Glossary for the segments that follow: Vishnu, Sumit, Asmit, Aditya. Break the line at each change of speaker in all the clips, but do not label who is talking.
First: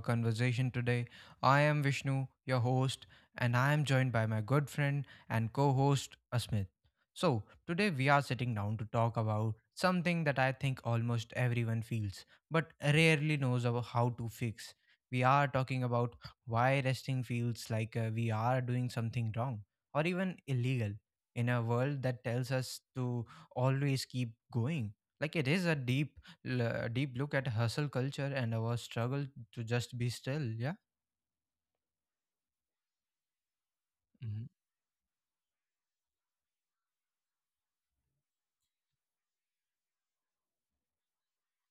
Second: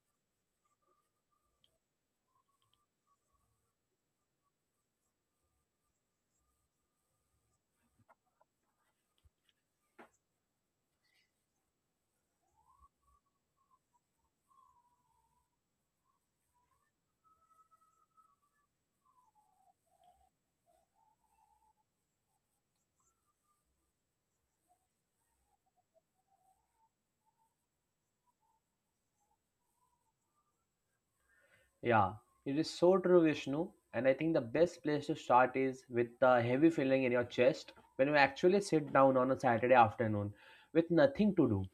conversation today. I am Vishnu, your host, and I am joined by my good friend and co host, Asmit. So, today we are sitting down to talk about something that I think almost everyone feels but rarely knows about how to fix. We are talking about why resting feels like we are doing something wrong or even illegal in a world that tells us to always keep going. Like, it is a deep deep look at hustle culture and our struggle to just be still. Yeah.
Yeah, it is so true, Vishnu. And I think the
Hmm.
best place to start is with the heavy feeling in your chest when you actually sit down on a Saturday afternoon with nothing to do.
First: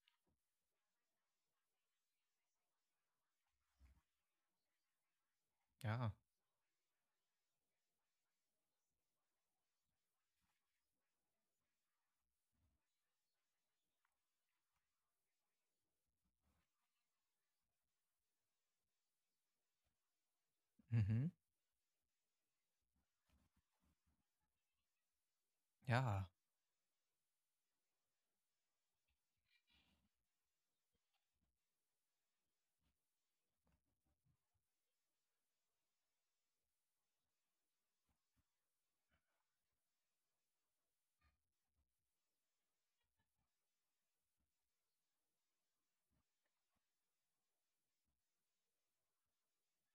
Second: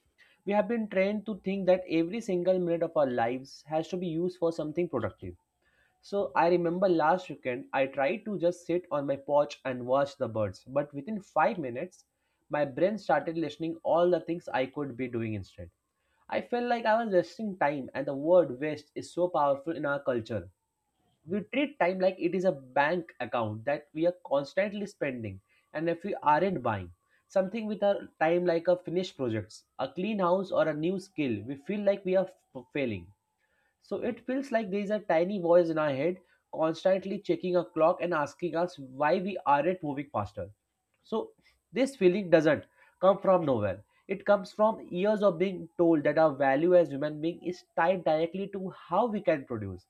We have been trained to think that every single minute of our lives has to be used for something productive.
Yeah.
So I remember last weekend I tried to just sit on my porch and watch the birds, but within 5 minutes my brain started listing all the things I could be doing instead. I felt like I was wasting time, and the word waste is so powerful in our culture.
Hmm.
We treat time like it is a bank account that we are constantly spending, and if we
Yeah.
aren't buying something with our time, like a finished projects, a clean house, or a new skill, we feel like we are failing. So it feels like there is a tiny voice in our head constantly checking a clock and asking us why we aren't moving faster. So this feeling doesn't come from nowhere. It comes from years of being told that our value as human being is tied directly to how we can produce.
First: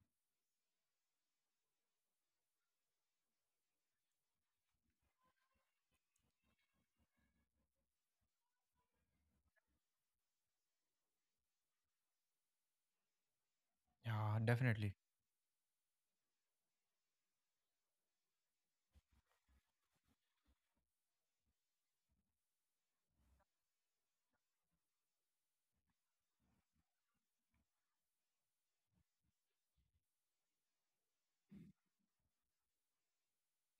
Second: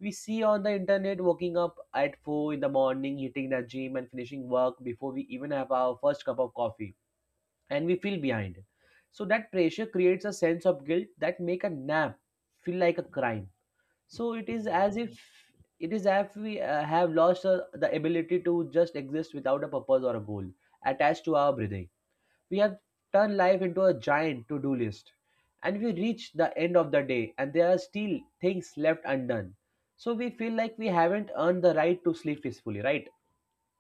We see on the internet waking up at 4 in the morning, hitting the gym, and finishing work before we even have our first cup of coffee, and we feel behind. So that pressure creates a sense of guilt that make a nap feel like a crime. So
Yeah.
it is as
Definitely.
if we have lost the ability to just exist without a purpose or a goal attached to our breathing. We have turned life into a giant to do list. And we reach the end of the day, and there are still things left undone. So we feel like we haven't earned the right to sleep peacefully, right?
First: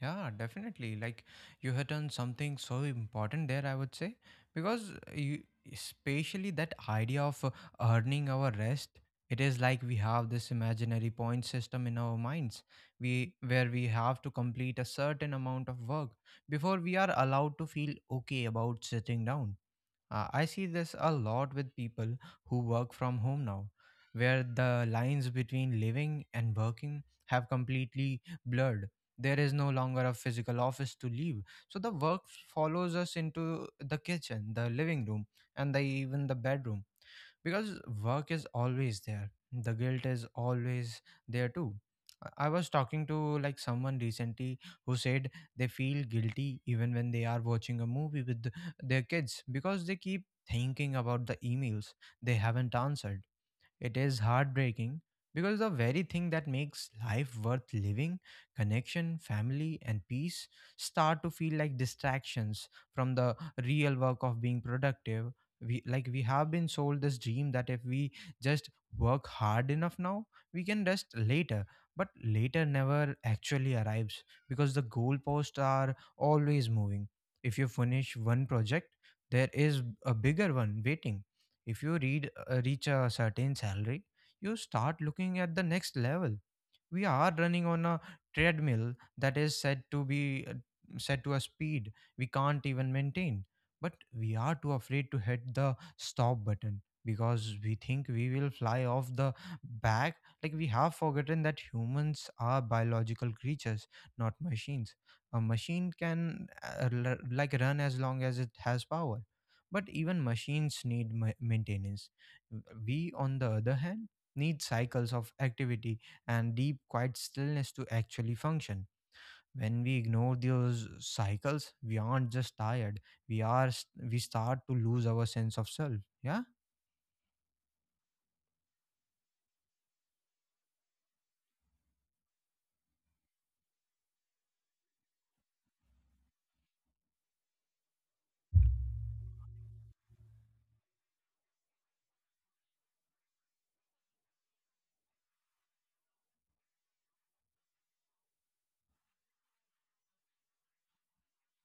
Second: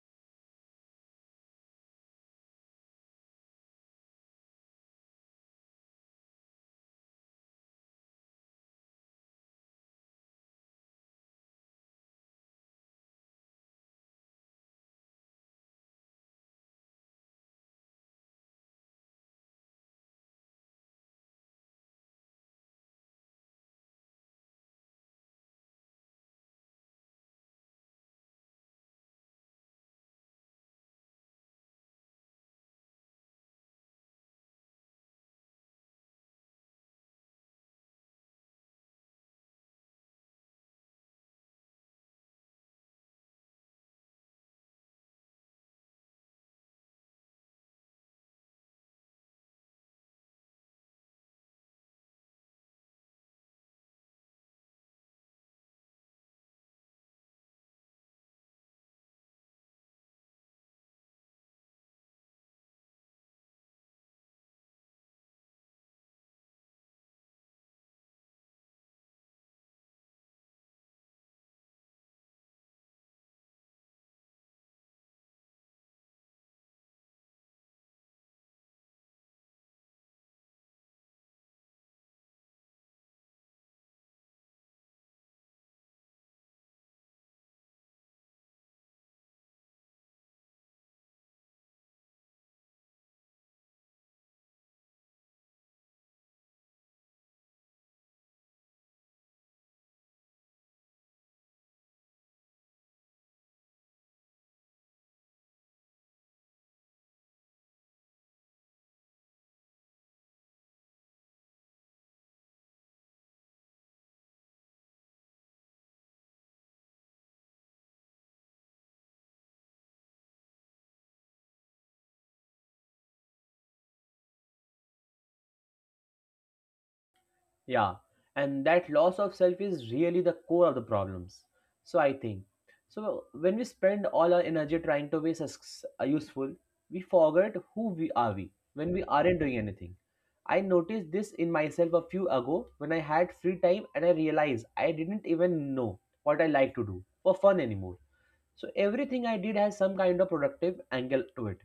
Yeah. Definitely. Like you had done something so important there, I would say, because especially that idea of earning our rest. It is like we have this imaginary point system in our minds, we where we have to complete a certain amount of work before we are allowed to feel okay about sitting down. I see this a lot with people who work from home now, where the lines between living and working have completely blurred. There is no longer a physical office to leave, so the work follows us into the kitchen, the living room, and even the bedroom. Because work is always there, the guilt is always there too. I was talking to like someone recently who said they feel guilty even when they are watching a movie with their kids, because they keep thinking about the emails they haven't answered. It is heartbreaking because the very thing that makes life worth living, connection, family, and peace, start to feel like distractions from the real work of being productive. We like we have been sold this dream that if we just work hard enough now, we can rest later. But later never actually arrives because the goalposts are always moving. If you finish one project, there is a bigger one waiting. If you read reach a certain salary, you start looking at the next level. We are running on a treadmill that is said to be set to a speed we can't even maintain, but we are too afraid to hit the stop button because we think we will fly off the back. Like we have forgotten that humans are biological creatures, not machines. A machine can like run as long as it has power, but even machines need maintenance. We on the other hand need cycles of activity and deep, quiet stillness to actually function. When we ignore those cycles, we aren't just tired. We are we start to lose our sense of self. Yeah.
Yeah, and that loss of self is really the core of the problems. So I think. So when we spend all our energy trying to be useful, we forget who we are we when we aren't doing anything. I noticed this in myself a few ago when I had free time and I realized I didn't even know what I like to do for fun anymore. So everything I did has some kind of productive angle to it.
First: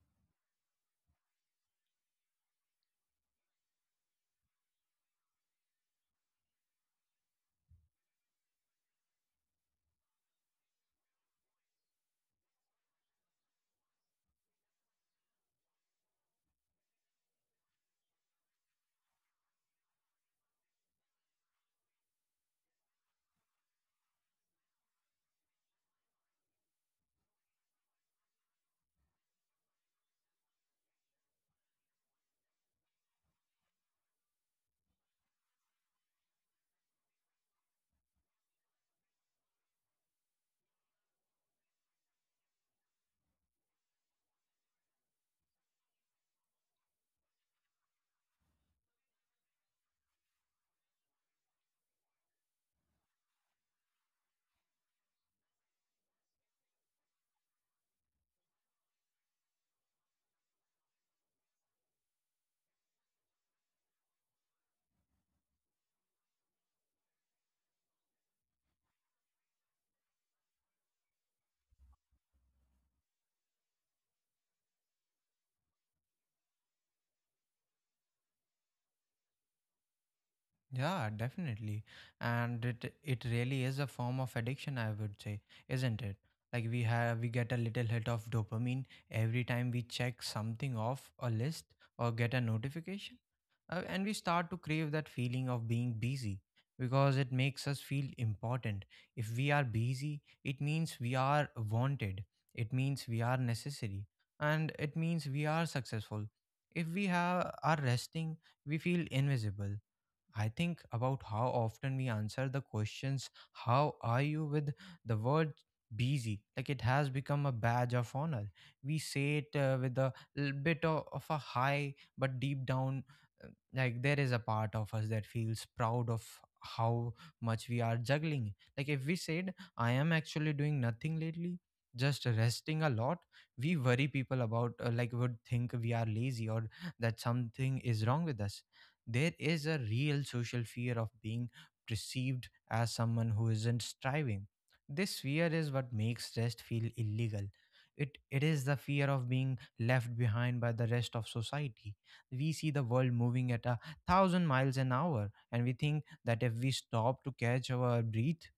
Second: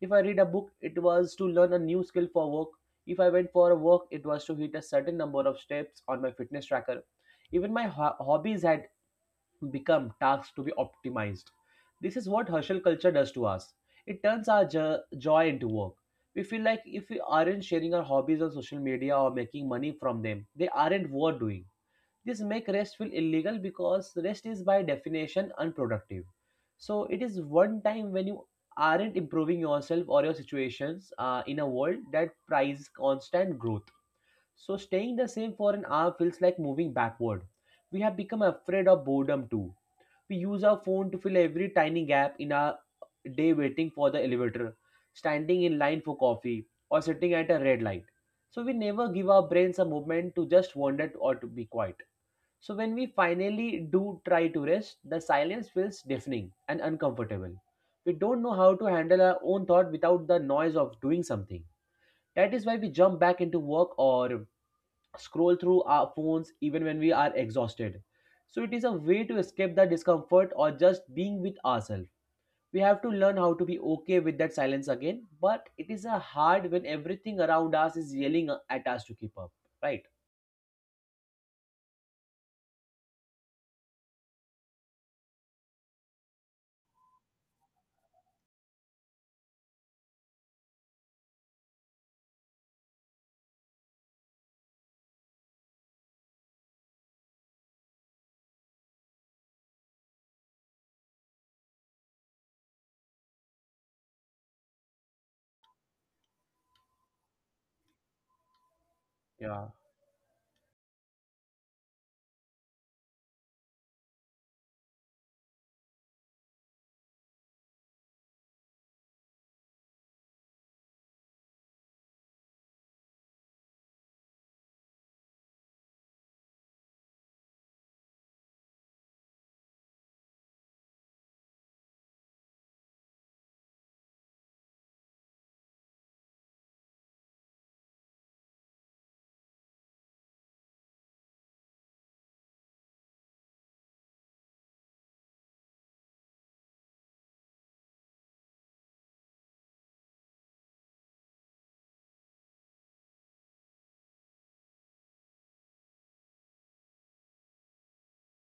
If I read a book, it was to learn a new skill for work. If I went for a walk, it was to hit a certain number of steps on my fitness tracker. Even my hobbies had become tasks to be optimized. This is what hustle culture does to us. It turns our joy into work. We feel like if we aren't sharing our hobbies on social media or making money from them, they aren't worth doing. This make rest feel illegal because rest is by definition unproductive. So it is one time when you aren't improving yourself or your situations in a world that prizes constant growth. So staying the same for an hour feels like moving backward. We have become afraid of boredom too. We use our phone to fill every tiny gap in our day, waiting for the elevator, standing in line for coffee, or sitting at a red light. So we never give our brains a moment to just wander or to be quiet. So when we finally do try to rest, the silence feels deafening and uncomfortable. We don't know how to handle our own thought without the noise of doing something. That is why we jump back into work or scroll through our phones even when we are exhausted. So it is a way to escape the discomfort or just being with ourselves. We have to learn how to be okay with that silence again, but it is a hard when everything around us is yelling at us to keep up, right?
Yeah, definitely. And it really is a form of addiction, I would say, isn't it? Like we get a little hit of dopamine every time we check something off a list or get a notification. And we start to crave that feeling of being busy because it makes us feel important. If we are busy, it means we are wanted, it means we are necessary, and it means we are successful. If are resting, we feel
Yeah.
invisible. I think about how often we answer the questions, how are you, with the word busy? Like it has become a badge of honor. We say it with a little bit of a high, but deep down, uh, like there is a part of us that feels proud of how much we are juggling. Like if we said, I am actually doing nothing lately, just resting a lot, we worry people about, like, would think we are lazy or that something is wrong with us. There is a real social fear of being perceived as someone who isn't striving. This fear is what makes rest feel illegal. It is the fear of being left behind by the rest of society. We see the world moving at a thousand miles an hour, and we think that if we stop to catch our breath,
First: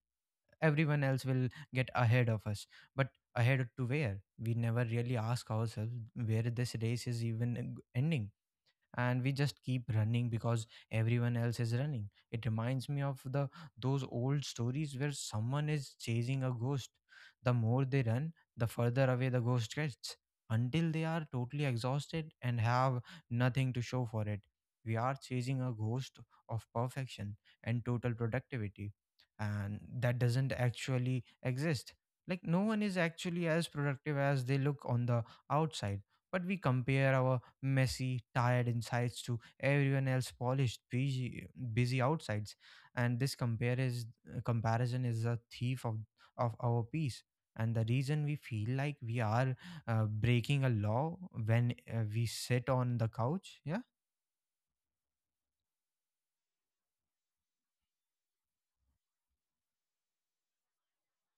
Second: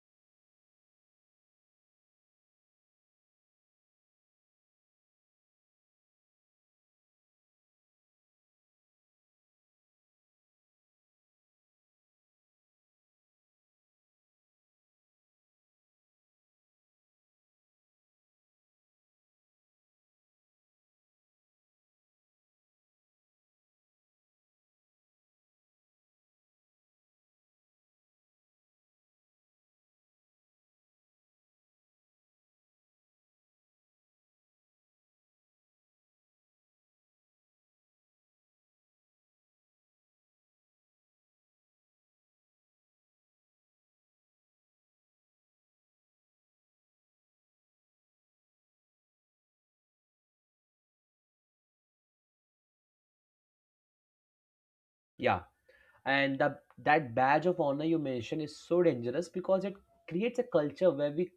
everyone else will get ahead of us. But ahead to where? We never really ask ourselves where this race is even ending, and we just keep running because everyone else is running. It reminds me of the those old stories where someone is chasing a ghost. The more they run, the further away the ghost gets, until they are totally exhausted and have nothing to show for it. We are chasing a ghost of perfection and total productivity, and that doesn't actually exist. Like no one is actually as productive as they look on the outside, but we compare our messy, tired insides to everyone else polished, busy outsides. And this comparison is a thief of our peace. And the reason we feel like we are breaking a law when we sit on the couch. Yeah.
Yeah. and the, that badge of honor you mentioned is so dangerous because it creates a culture where we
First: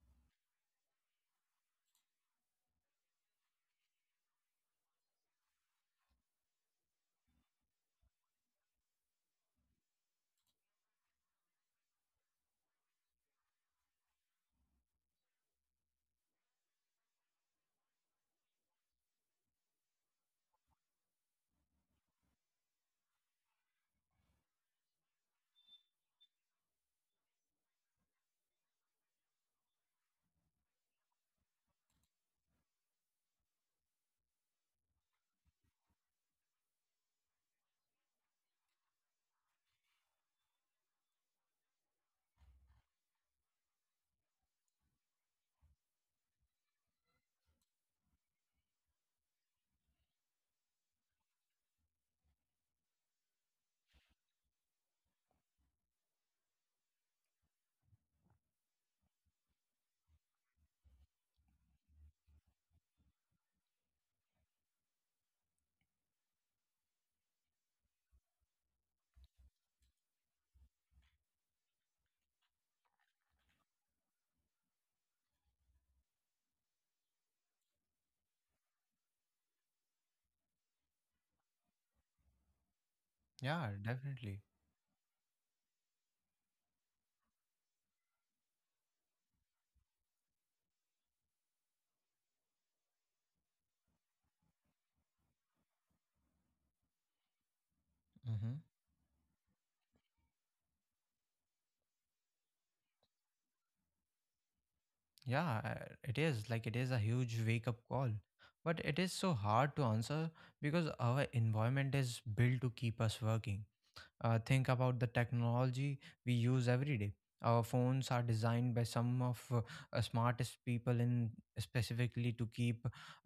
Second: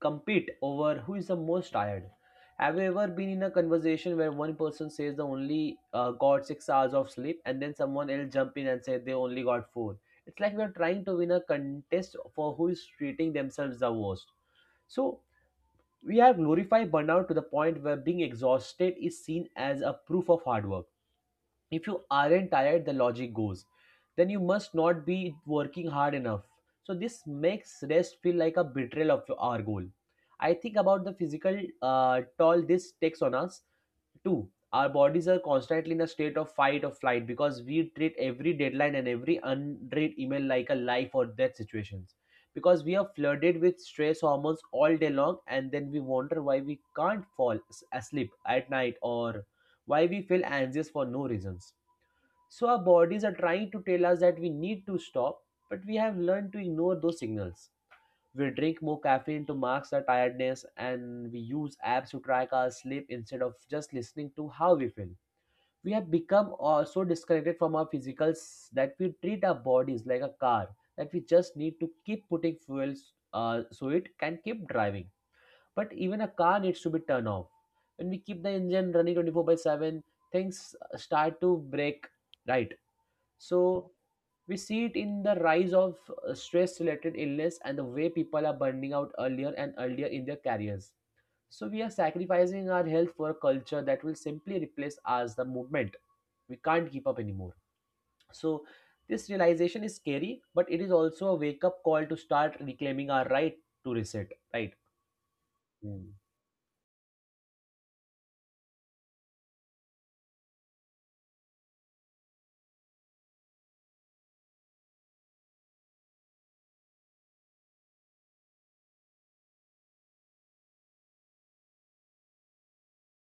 compete over who is the most tired. Have you ever been in a conversation where one person says they only got 6 hours of sleep and then someone else jump in and say they only got four? It's like we're trying to win a contest for who is treating themselves the worst. So we have glorified burnout to the point where being exhausted is seen as a proof of hard work. If you aren't tired, the logic goes, then you must not be working hard enough. So this makes rest feel like a betrayal of our goal. I think about the physical toll this takes on us too. Our bodies are constantly in a state of fight or flight because we treat every deadline and every unread email like a life or death situations, because we are flooded with stress hormones all day long, and then we wonder why we can't asleep at night or why we feel anxious for no reasons. So our bodies are trying to tell us that we need to stop, but we have learned to ignore those signals. We drink more caffeine to mask our tiredness, and we use apps to track our sleep instead of just listening to how we feel. We have become so disconnected from our physicals that we treat our bodies like a car that we just need to keep putting fuels so it can keep driving. But even a car needs to be turned off. When we keep the engine running 24 by 7, things start to break, right?
Yeah,
So
definitely.
we see it in the rise of stress related illness and the way people are burning out earlier and earlier in their careers. So we are sacrificing our health for a culture that will simply replace us the movement. We can't keep up anymore.
Hmm.
So this realization is scary, but it is also a wake up call to start reclaiming our right to reset, right?
Yeah,
Hmm.
it is like it is a huge wake up call. But it is so hard to answer because our environment is built to keep us working. Think about the technology we use every day. Our phones are designed by some of smartest people in, specifically to keep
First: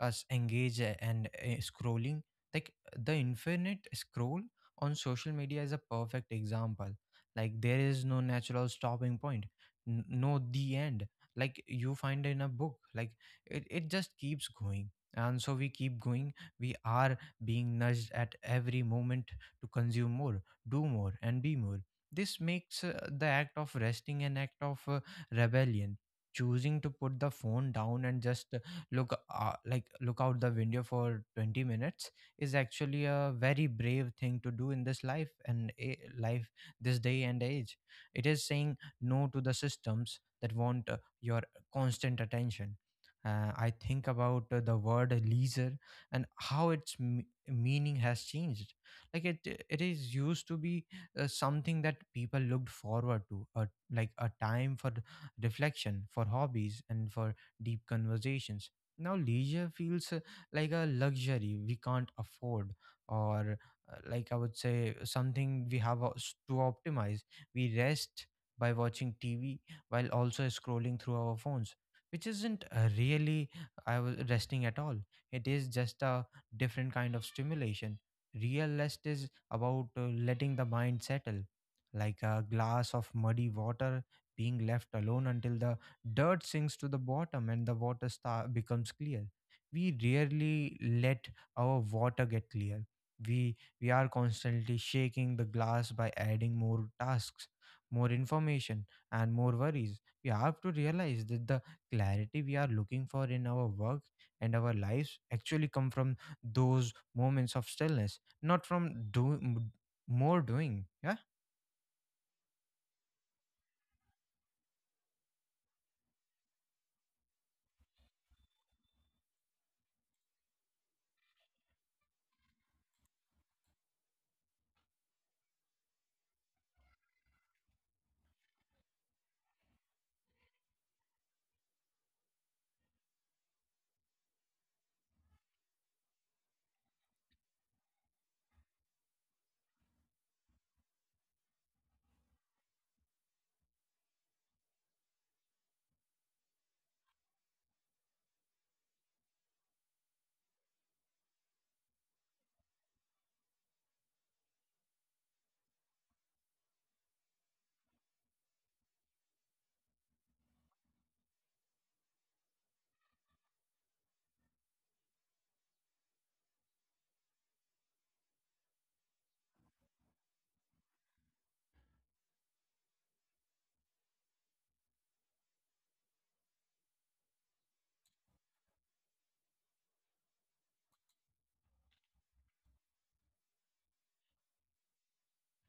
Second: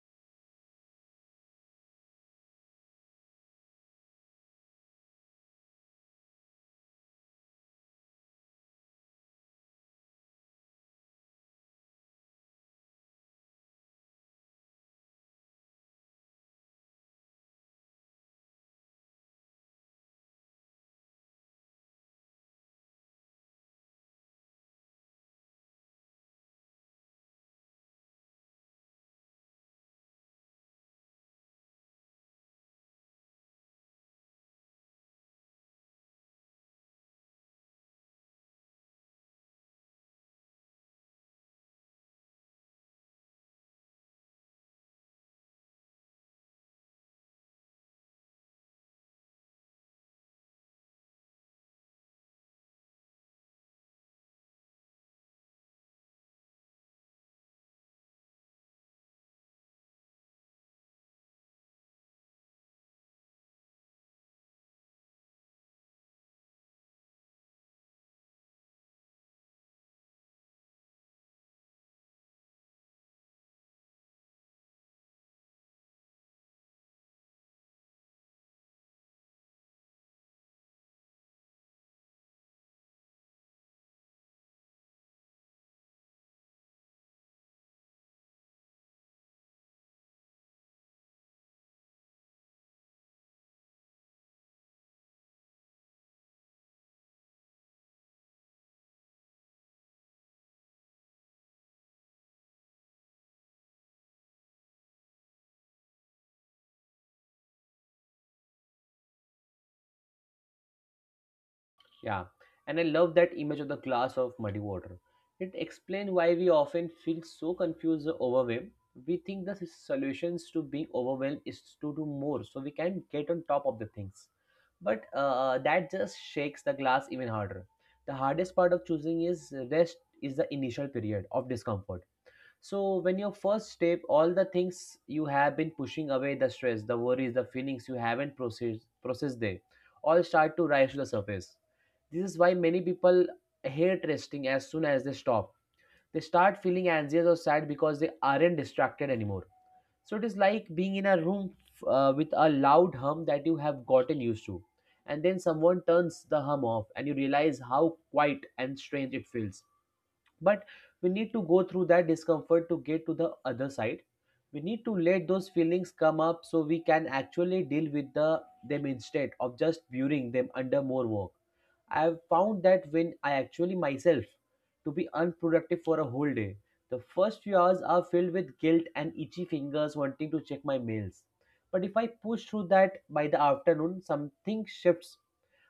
us engaged and scrolling. Like the infinite scroll on social media is a perfect example. Like there is no natural stopping point, no the end. Like you find in a book, like it just keeps going. And so we keep going. We are being nudged at every moment to consume more, do more, and be more. This makes the act of resting an act of rebellion. Choosing to put the phone down and just look like look out the window for 20 minutes is actually a very brave thing to do in this life and a life this day and age. It is saying no to the systems that want your constant attention. I think about the word leisure and how its meaning has changed. Like it is used to be something that people looked forward to, like a time for reflection, for hobbies, and for deep conversations. Now leisure feels like a luxury we can't afford, or like I would say something we have to optimize. We rest by watching tv while also scrolling through our phones, which isn't really, I was resting at all. It is just a different kind of stimulation. Real rest is about letting the mind settle, like a glass of muddy water being left alone until the dirt sinks to the bottom and the water star becomes clear. We rarely let our water get clear. We are constantly shaking the glass by adding more tasks, more information, and more worries. We have to realize that the clarity we are looking for in our work and our lives actually come from those moments of stillness, not from do more doing. Yeah.
Yeah, and I love that image of the glass of muddy water. It explains why we often feel so confused or overwhelmed. We think the solutions to being overwhelmed is to do more so we can get on top of the things. But that just shakes the glass even harder. The hardest part of choosing is rest is the initial period of discomfort. So when your first step, all the things you have been pushing away, the stress, the worries, the feelings you haven't processed there, all start to rise to the surface. This is why many people hate resting as soon as they stop. They start feeling anxious or sad because they aren't distracted anymore. So it is like being in a room with a loud hum that you have gotten used to. And then someone turns the hum off and you realize how quiet and strange it feels. But we need to go through that discomfort to get to the other side. We need to let those feelings come up so we can actually deal with the them instead of just burying them under more work. I have found that when I actually myself to be unproductive for a whole day, the first few hours are filled with guilt and itchy fingers wanting to check my mails. But if I push through that, by the afternoon something shifts.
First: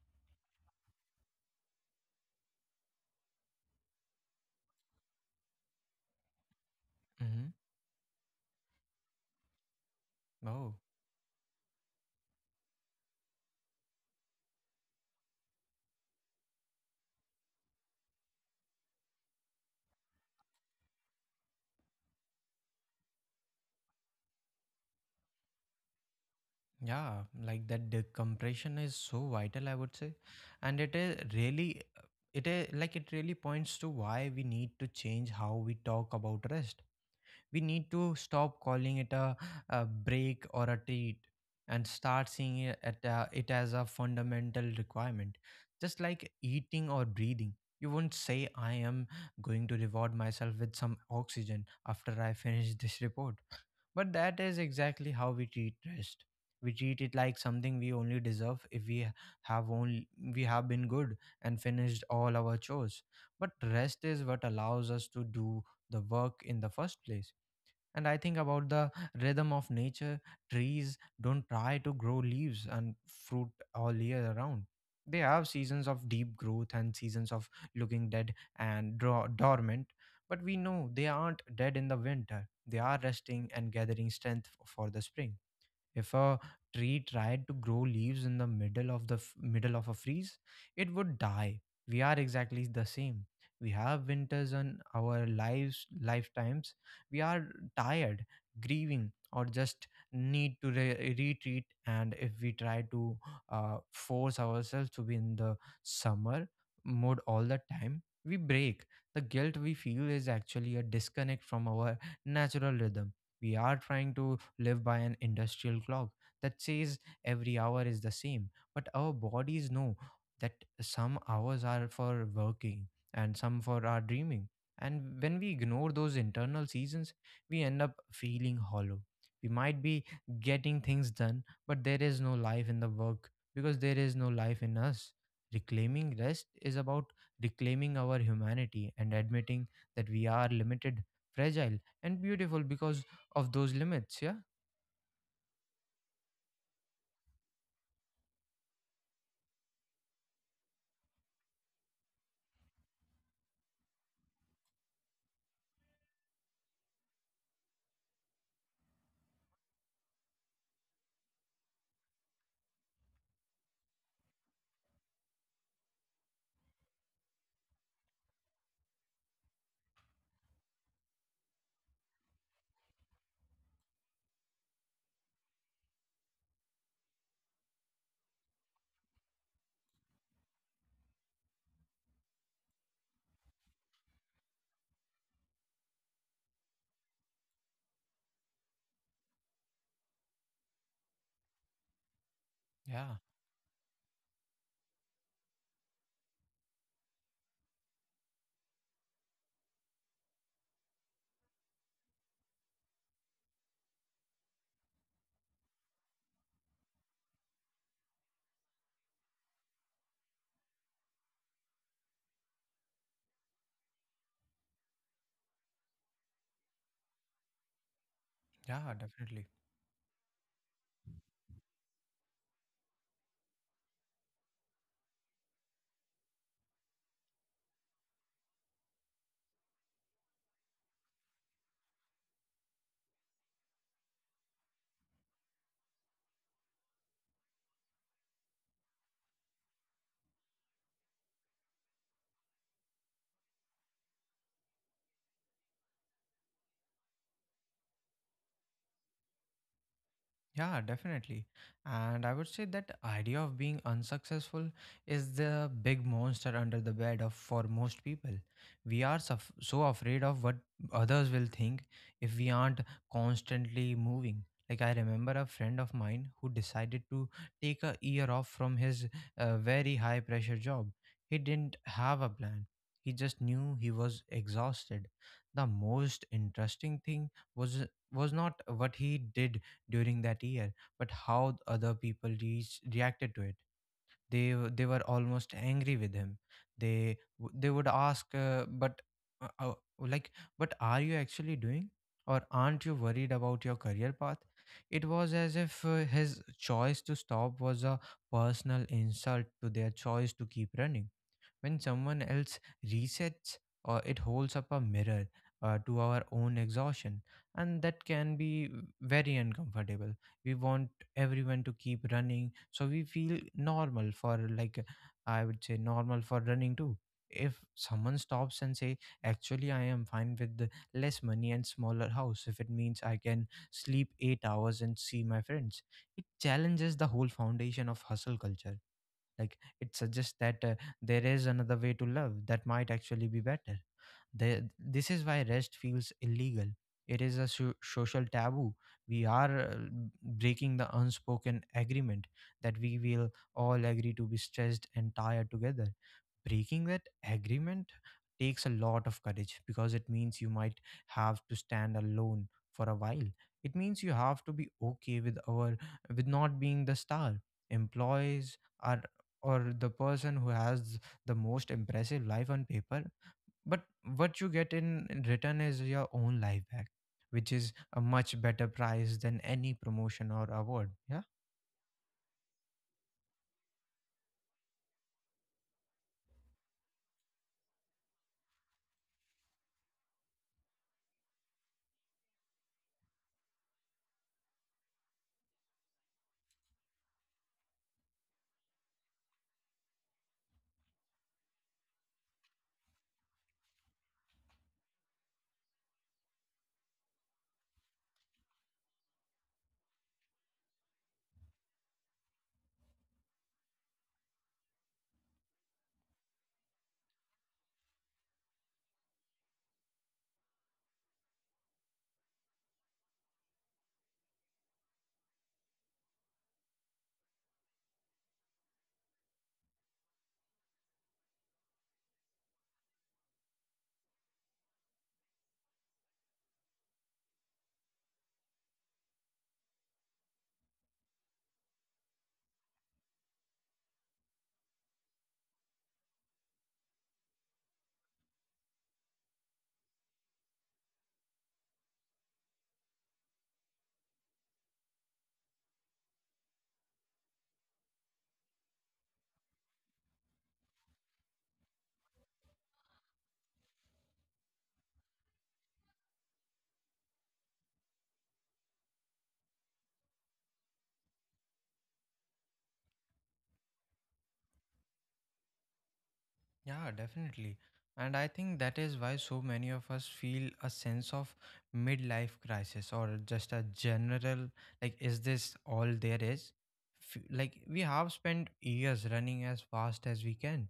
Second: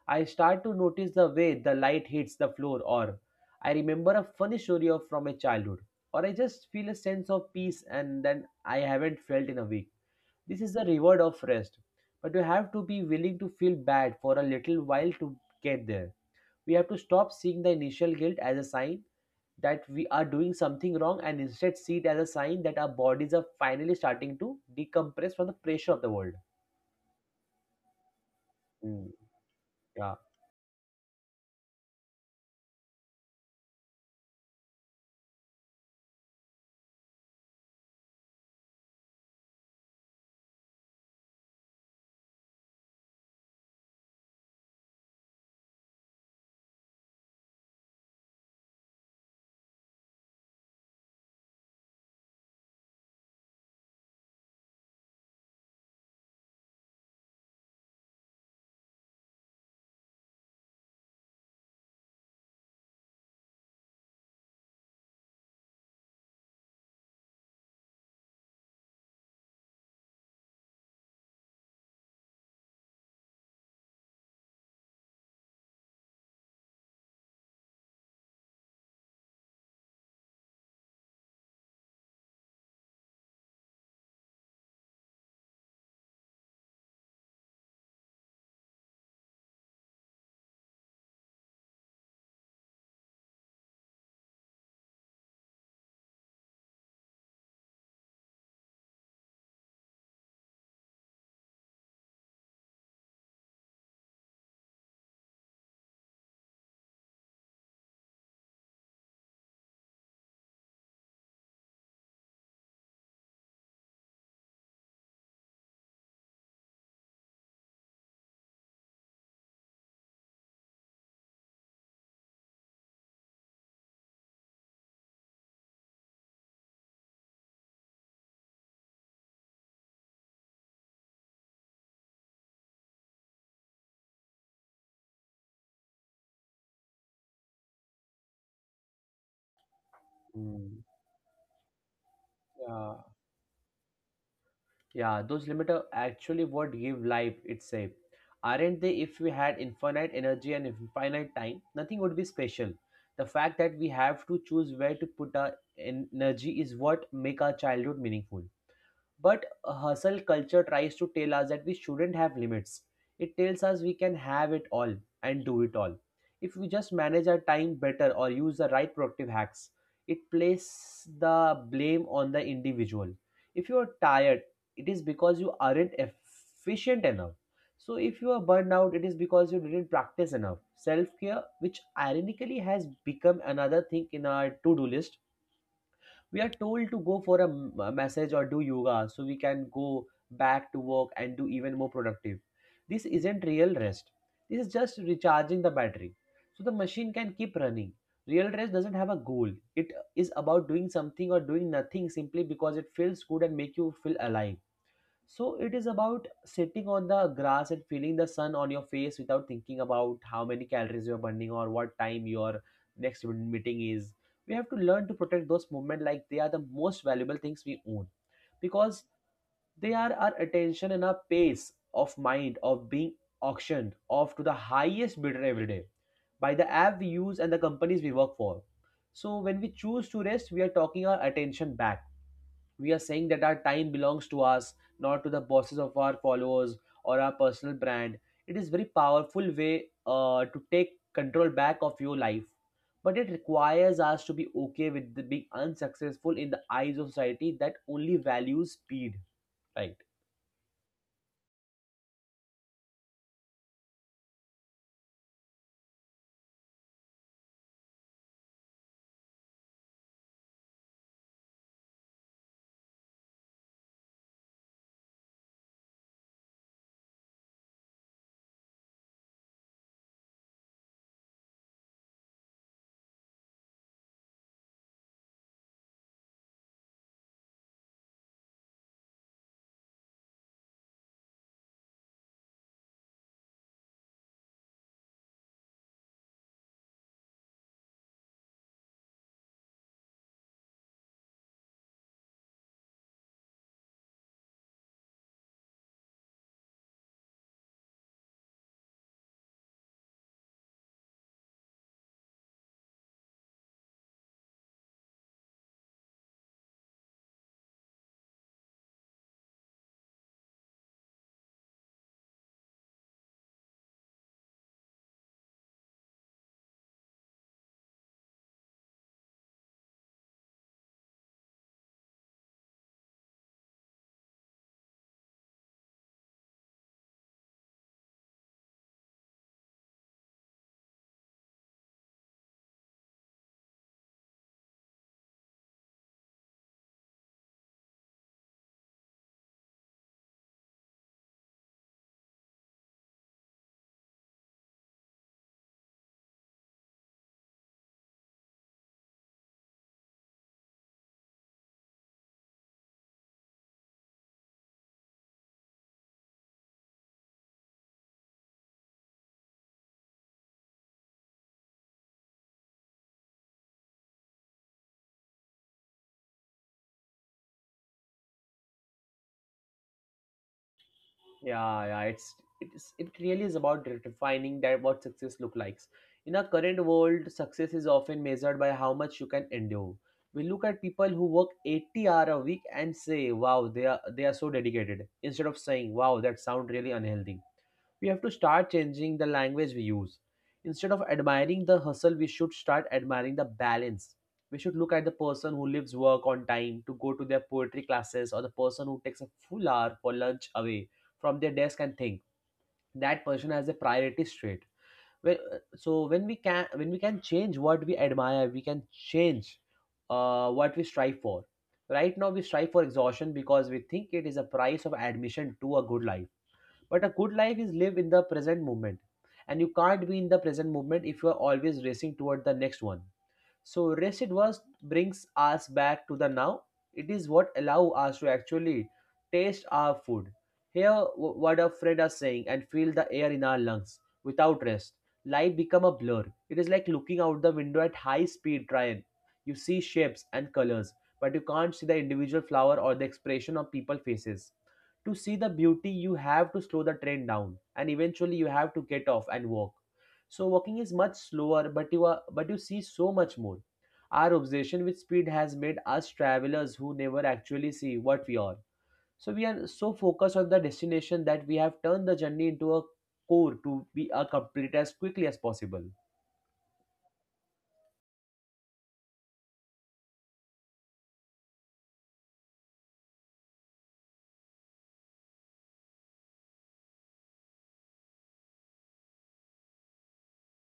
I start to notice the way the light hits the floor, or I remember a funny story of from a childhood, or I just feel a sense
Mm-hmm.
of peace and then I haven't felt in a week. This is
Oh,
the reward of rest. But you have to be willing to feel bad for a little while to get there. We have to stop seeing the initial guilt as a sign that we are doing something wrong, and instead see it as a sign that our bodies are finally starting to decompress from the pressure of the world.
yeah. Like that decompression is
Mm,
so vital, I would say.
yeah.
And it is really, it is like it really points to why we need to change how we talk about rest. We need to stop calling it a break or a treat, and start seeing it as a fundamental requirement, just like eating or breathing. You won't say, I am going to reward myself with some oxygen after I finish this report. But that is exactly how we treat rest. We treat it like something we only deserve if have only we have been good and finished all our chores. But rest is what allows us to do the work in the first place. And I think about the rhythm of nature. Trees don't try to grow leaves and fruit all year around. They have seasons of deep growth and seasons of looking dead and dormant. But we know they aren't dead in the winter, they are resting and gathering strength for the spring. If a tree tried to grow leaves in the middle of the f- middle of a freeze, it would die. We are exactly the same. We have winters on our lives lifetimes. We are tired, grieving, or just need to retreat. And if we try to force ourselves to be in the summer mode all the time, we break. The guilt we feel is actually a disconnect from our natural rhythm. We are trying to live by an industrial clock that says every hour is the same. But our bodies know that some hours are for working and some for our dreaming. And when we ignore those internal seasons, we end up feeling hollow. We might be getting things done, but there is no life in the work because there is no life in us. Reclaiming rest is about reclaiming our humanity and admitting that we are
Mm.
limited, fragile, and beautiful
Yeah.
because of those limits. Yeah.
Yeah, those limits are actually what give life itself. Aren't they? If we had infinite energy and infinite time, nothing would be special. The fact that we have to choose where to put our energy is what make our childhood meaningful. But a hustle culture tries to tell us that we shouldn't have limits. It tells us we can have it all and do it all. If we just manage our time better or use the right productive hacks, it places the blame on the individual. If you are tired, it is because you aren't efficient enough. So if you are burned out, it is because you didn't practice enough. Self care, which ironically has become another thing in our to do list, we are told to go for a massage or do yoga so we can go back to work and do even more productive. This
Yeah,
isn't real rest, this is just recharging the battery so the machine can keep running. Real rest doesn't have a goal, it is about doing something or doing nothing simply because it feels good and make you feel alive. So it is about sitting on the grass and feeling the sun on your face without thinking about how many calories you're burning or what time your next meeting is. We have to learn to protect those moments like they are the most valuable things we own,
yeah,
because
definitely.
they are our attention and our pace of mind of being auctioned off to the highest bidder every day by the app we use and the companies we work for. So when we choose to rest, we are talking our attention back, we are saying that our time belongs to us, not to the bosses of our followers or our personal brand. It is very powerful way to take control back of your life. But it requires us to be okay with the being unsuccessful in the eyes of society that only values speed. Right.
Yeah, definitely. And I would say that idea of being unsuccessful is the big monster under the bed of for most people. We are suff so afraid of what others will think if we aren't constantly moving. Like I remember a friend of mine who decided to take a year off from his very high pressure job. He didn't have a plan. He just knew he was exhausted. The most interesting thing was not what he did during that year, but how other people reacted to it. They were almost angry with him. They would ask, but uh, uh, like, but are you actually doing, or aren't you worried about your career path? It was as if his choice to stop was a personal insult to their choice to keep running. When someone else resets, it holds up a mirror to our own exhaustion, and that can be very uncomfortable. We want everyone to keep running, so we feel normal for I would say normal for running too. If someone stops and say, "Actually, I am fine with the less money and smaller house," if it means I can sleep 8 hours and see my friends, it challenges the whole foundation of hustle culture. Like it suggests that there is another way to love that might actually be better. This is why rest feels illegal. It is a social taboo. We are breaking the unspoken agreement that we will all agree to be stressed and tired together. Breaking that agreement takes a lot of courage because it means you might have to stand alone for a while. It means you have to be okay with our with not being the star employees are or the person who has the most impressive life on paper. But what you get in return is your own life back, which is a much better price than any promotion or award. Yeah.
Yeah, yeah, it really is about defining that what success look likes. In our current world, success is often measured by how much you can endure. We look at people who work 80 hour a week and say, "Wow, they are so dedicated," instead of saying, "Wow, that sound really unhealthy." We have to start changing the language we use. Instead of admiring the hustle, we should start admiring the balance. We should look at the person who leaves work on time to go to their poetry classes or the person who takes a full hour for lunch away from their desk and think that person has a priority straight. So when we can change what we admire, we can change what we strive for. Right now, we strive for exhaustion because we think it is a price of admission to a good life, but a good life is live in the present moment. And you can't be in the present moment if you are always racing toward the next one. So rest it was brings us back to the now. It is what allow us to actually taste our food, hear what our friend are saying, and feel the air in our lungs. Without rest, life become a blur. It is like looking out the window at high speed train. You see shapes and colors, but you can't see the individual flower or the expression on people faces. To see the beauty, you have to slow the train down, and eventually you have to get off and walk. So walking is much slower, but you see so much more. Our obsession with speed has made us travelers who never actually see what we are. So we are so focused on the destination that we have turned the journey into a core to be a complete as quickly as possible.
Yeah, definitely. And I think that is why so many of us feel a sense of midlife crisis or just a general, like, is this all there is? Like, we have spent years running as fast as we can,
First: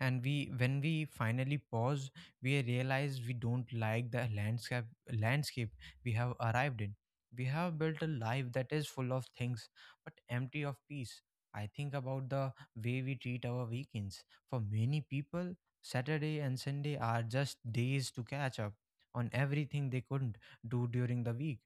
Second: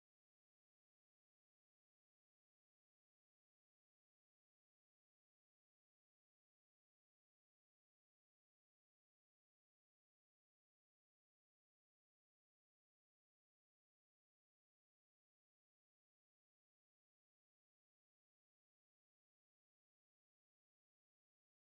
and we when we finally pause, we realize we don't like the landscape we have arrived in. We have built a life that is full of things but empty of peace. I think about the way we treat our weekends. For many people, Saturday and Sunday are just days to catch up on everything they couldn't do during the week.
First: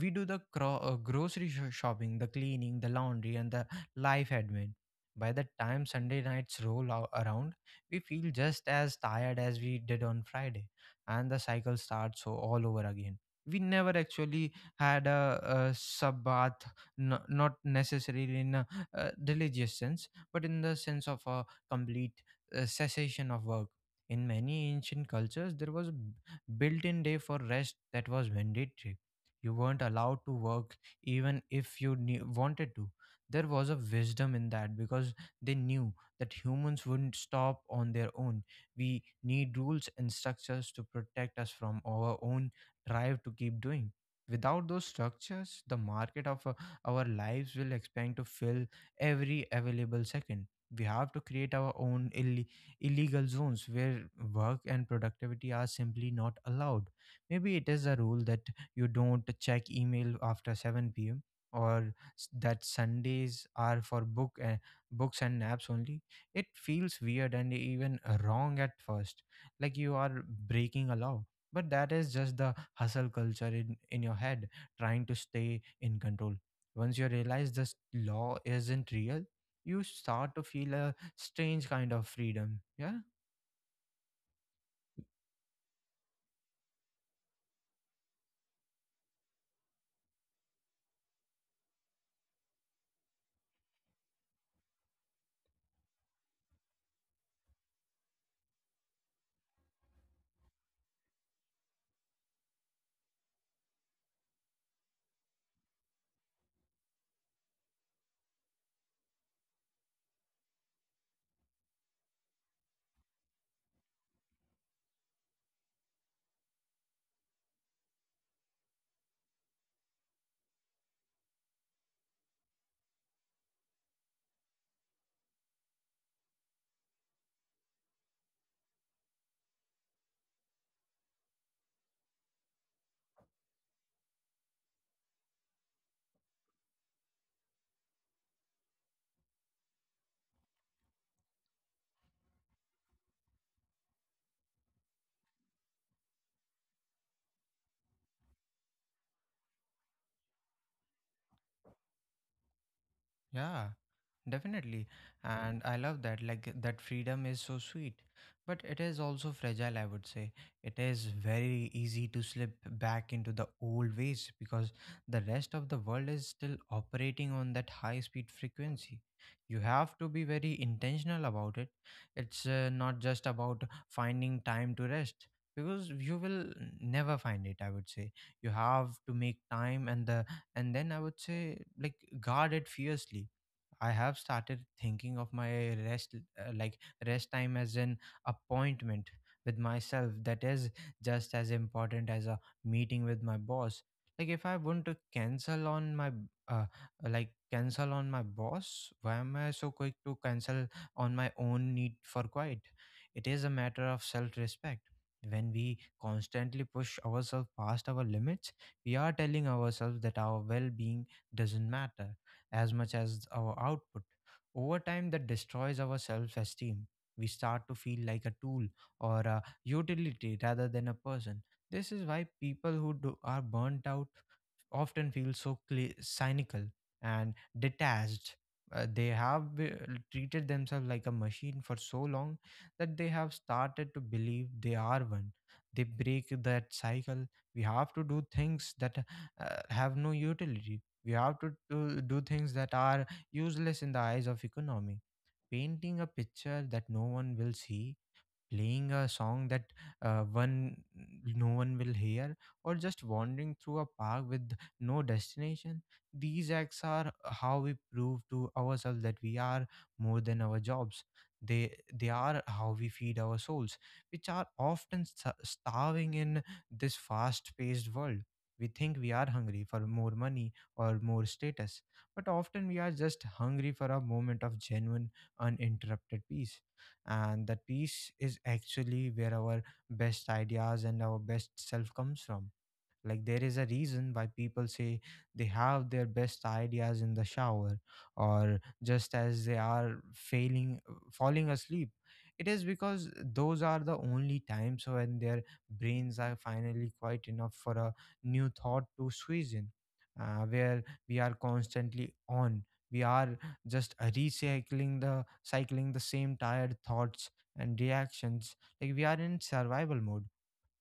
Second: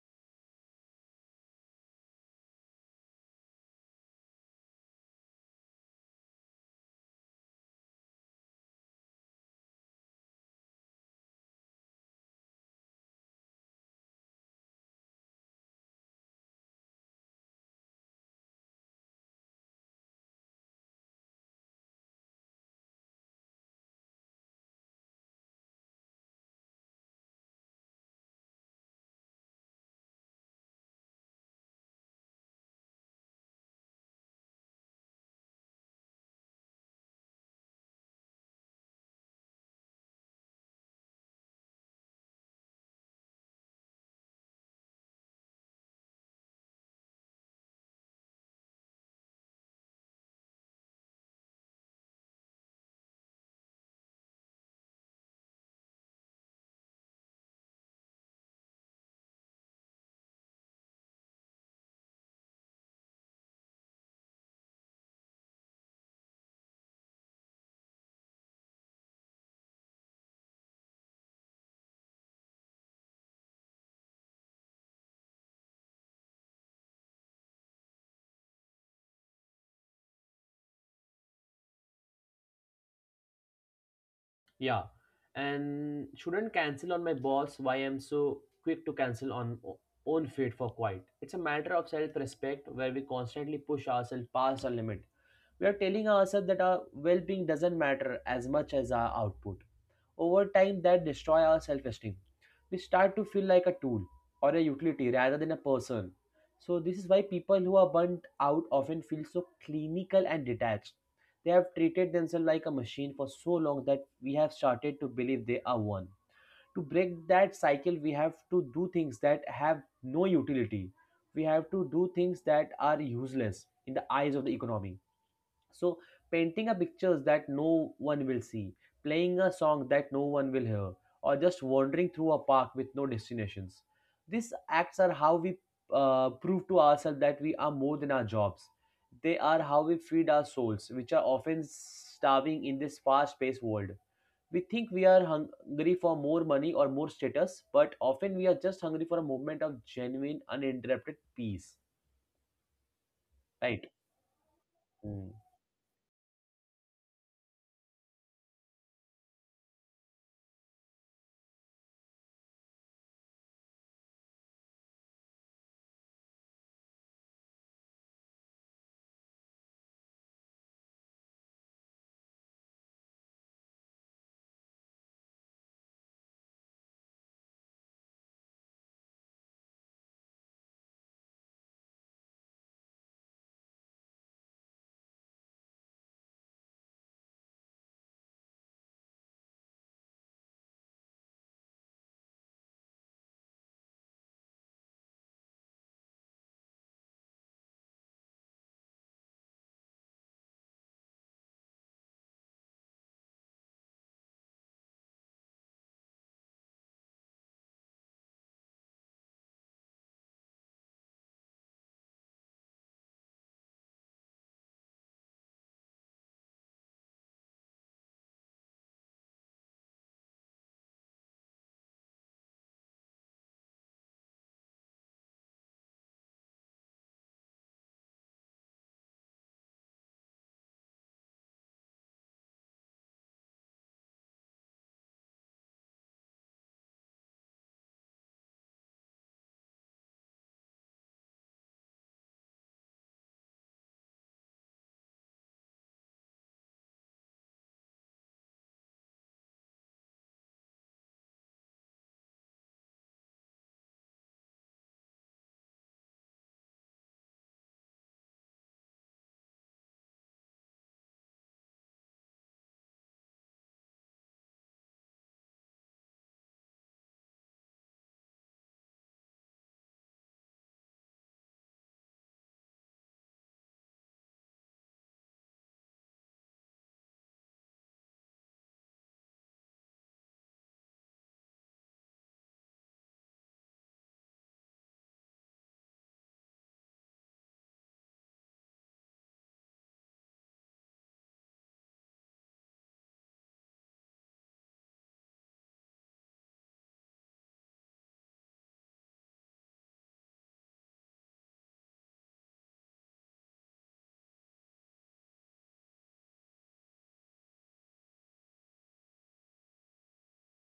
We do the grocery shopping, the cleaning, the laundry, and the life admin. By the time Sunday nights roll around, we feel just as tired as we did on Friday, and the cycle starts all over again. We never actually had a sabbath, not necessarily in a, religious sense, but in the sense of a complete cessation of work. In many ancient cultures, there was a built-in day for rest that was mandatory. You weren't allowed to work even if you wanted to. There was a wisdom in that because they knew that humans wouldn't stop on their own. We need rules and structures to protect us from our own drive to keep doing. Without those structures, the market of our lives will expand to fill every available second. We have to create our own illegal zones where work and productivity are simply not allowed. Maybe it is a rule that you don't check email after 7 p.m. or that Sundays are for books and naps only. It feels weird and even wrong at first, like you are breaking a law. But that is just the hustle culture in your head, trying to stay in control. Once you realize this law isn't real, you start to feel a strange kind of freedom. Yeah,
Yeah, and shouldn't cancel on my boss why I'm so quick to cancel on own fate for quiet. It's a matter of self-respect where we constantly push ourselves past our limit, we are telling ourselves that our well-being doesn't matter as much as our output. Over time that destroys our self-esteem, we start to feel like a tool or a utility rather than a person. So this is why people who are burnt out often feel so clinical and detached, they have treated themselves like a machine for so long that we have started to believe they are one. To break that cycle we have to do things that have no utility, we have to do things that are useless in the eyes of the economy. So, painting a pictures that no one will see, playing a song that no one will hear, or just wandering through a park with no destinations. These acts are how we prove to ourselves that we are more than our jobs. They are how we feed our souls, which are often starving in this fast paced world. We think we are hungry for more money or more status, but often we are just hungry for a moment of genuine, uninterrupted peace.
yeah.
Right?
Definitely.
Mm.
And I love that. Like that freedom is so sweet, but it is also fragile, I would say. It is very easy to slip back into the old ways because the rest of the world is still operating on that high speed frequency. You have to be very intentional about it. It's not just about finding time to rest because you will never find it. I would say you have to make time and then I would say like guard it fiercely. I have started thinking of my rest, like rest time, as an appointment with myself that is just as important as a meeting with my boss. Like if I want to cancel on my, uh, cancel on my boss, why am I so quick to cancel on my own need for quiet? It is a matter of self-respect. When we constantly push ourselves past our limits, we are telling ourselves that our well-being doesn't matter as much as our output. Over time, that destroys our self esteem. We start to feel like a tool or a utility rather than a person. This is why people who are burnt out often feel so cli cynical and detached. They have treated themselves like a machine for so long that they have started to believe they are one. They break that cycle. We have to do things that have no utility. We have to do things that are useless in the eyes of economy. Painting a picture that no one will see, playing a song that one no one will hear, or just wandering through a park with no destination. These acts are how we prove to ourselves that we are more than our jobs. They are how we feed our souls, which are often starving in this fast paced world. We think we are hungry for more money or more status, but often we are just hungry for a moment of genuine, uninterrupted peace. And that peace is actually where our best ideas and our best self comes from. Like, there is a reason why people say they have their best ideas in the shower or just as they are falling asleep. It is because those are the only times when their brains are finally quite enough for a new thought to squeeze in, where we are constantly on. We are just recycling the cycling the same tired thoughts and reactions, like we are in survival mode.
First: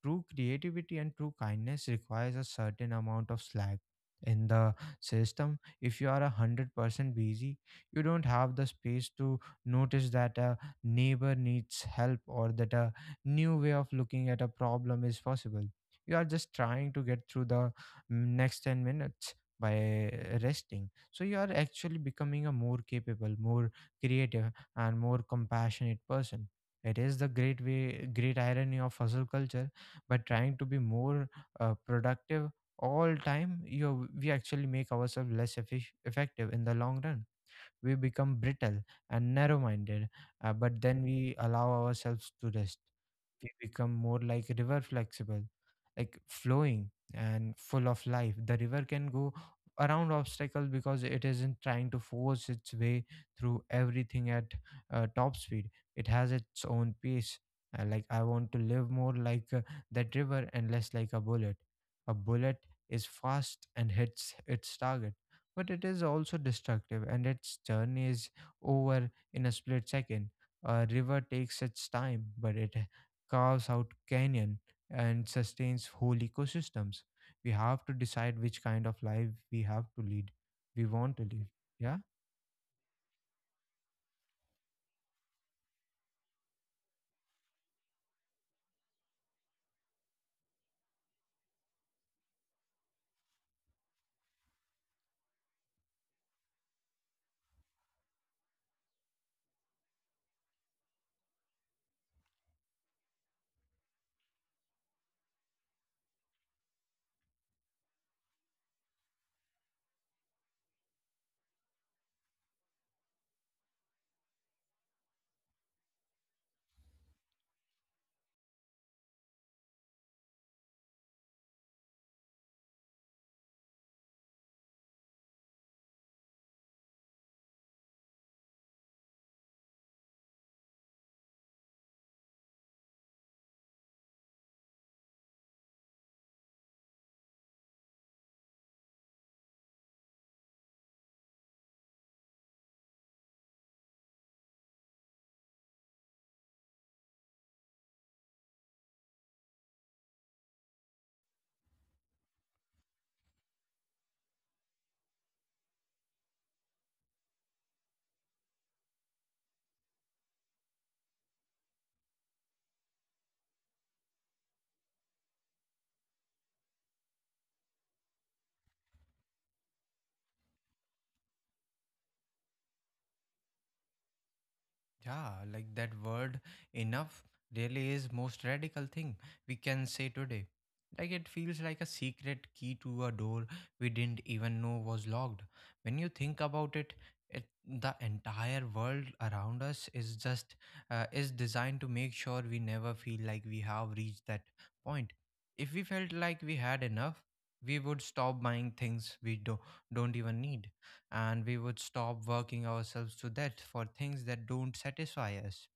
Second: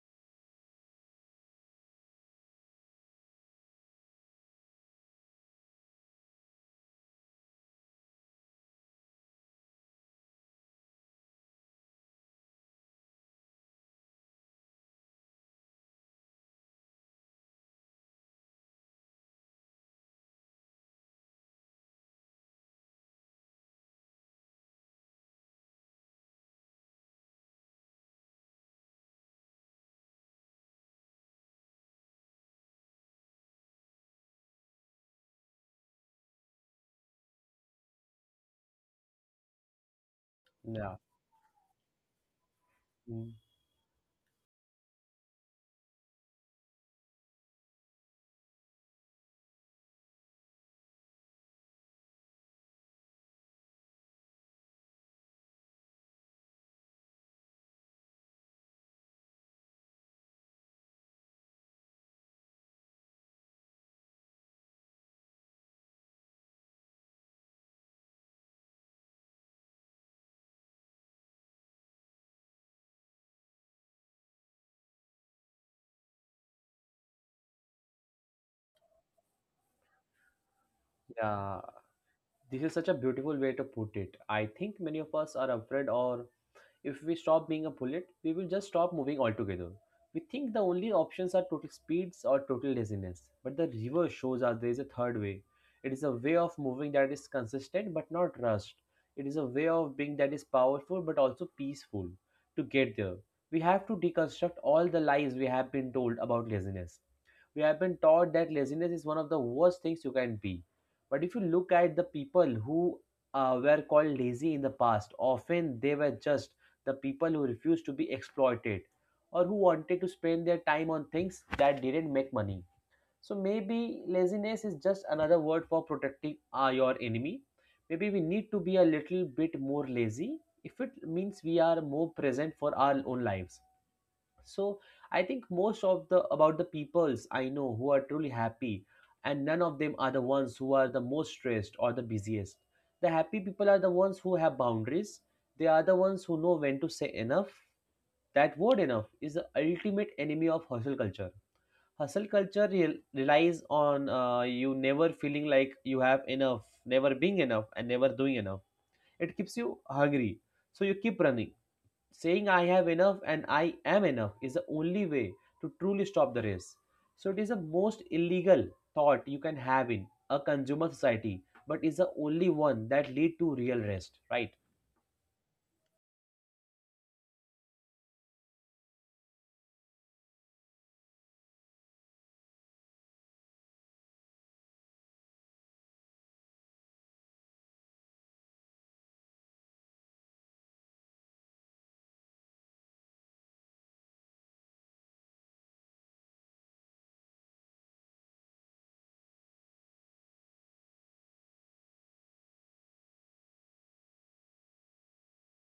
True creativity and true kindness requires a certain amount of slack in the system. If you are 100% busy, you don't have the space to notice that a neighbor needs help or that a new way of looking at a problem is possible. You are just trying to get through the next 10 minutes. By resting, so you are actually becoming a more capable, more creative, and more compassionate person. It is the great irony of hustle culture. By trying to be more productive all time you we actually make ourselves effective in the long run. We become brittle and narrow minded, but
Yeah.
then we allow ourselves to rest.
Mm.
We become more like river flexible, like flowing and full of life. The river can go around obstacle because it isn't trying to force its way through everything at top speed. It has its own pace. Like I want to live more like that river and less like a bullet. A bullet is fast and hits its target, but it is also destructive and its journey is over in a split second. A river takes its time, but it carves out canyon and sustains whole ecosystems. We have to decide which kind of life we want to live.
Yeah.
Yeah.
This is such a beautiful way to put it. I think many of us are afraid, or if we stop being a bullet, we will just stop moving altogether. We think the only options are total speeds or total laziness, but the river shows us there is a third way. It is a way of moving that is consistent but not rushed. It is a way of being that is powerful but also peaceful. To get there, we have to deconstruct all the lies we have been told about laziness. We have been taught that laziness is one of the worst things you can be. But if you look at the people who were called lazy in the past, often they were just the people who refused to be exploited or who wanted to spend their time on things that didn't make money. So maybe laziness is just another word for protecting your enemy. Maybe we need to be a little bit more lazy if it means we are more present for our own lives. So I think most of the about the peoples I know who are truly happy, and none of them are the ones who are the most stressed or the busiest. The happy people are the ones who have boundaries, they are the ones who know when to say enough. That word enough is the ultimate enemy of hustle culture. Hustle culture relies on you never feeling like you have enough, never being enough and never doing enough. It keeps you hungry so you keep running. Saying I have enough and I am enough is the only way to truly stop the race. So it is the most illegal thought you can have in a consumer society, but is the only one that lead to real rest, right?
Yeah, like that word enough really is most radical thing we can say today. Like it feels like a secret key to a door we didn't even know was locked. When you think about it, the entire world around us is just is designed to make sure we never feel like we have reached that point. If we felt like we had enough, we would stop buying things don't even need, and we would stop working ourselves to death for things that don't satisfy us.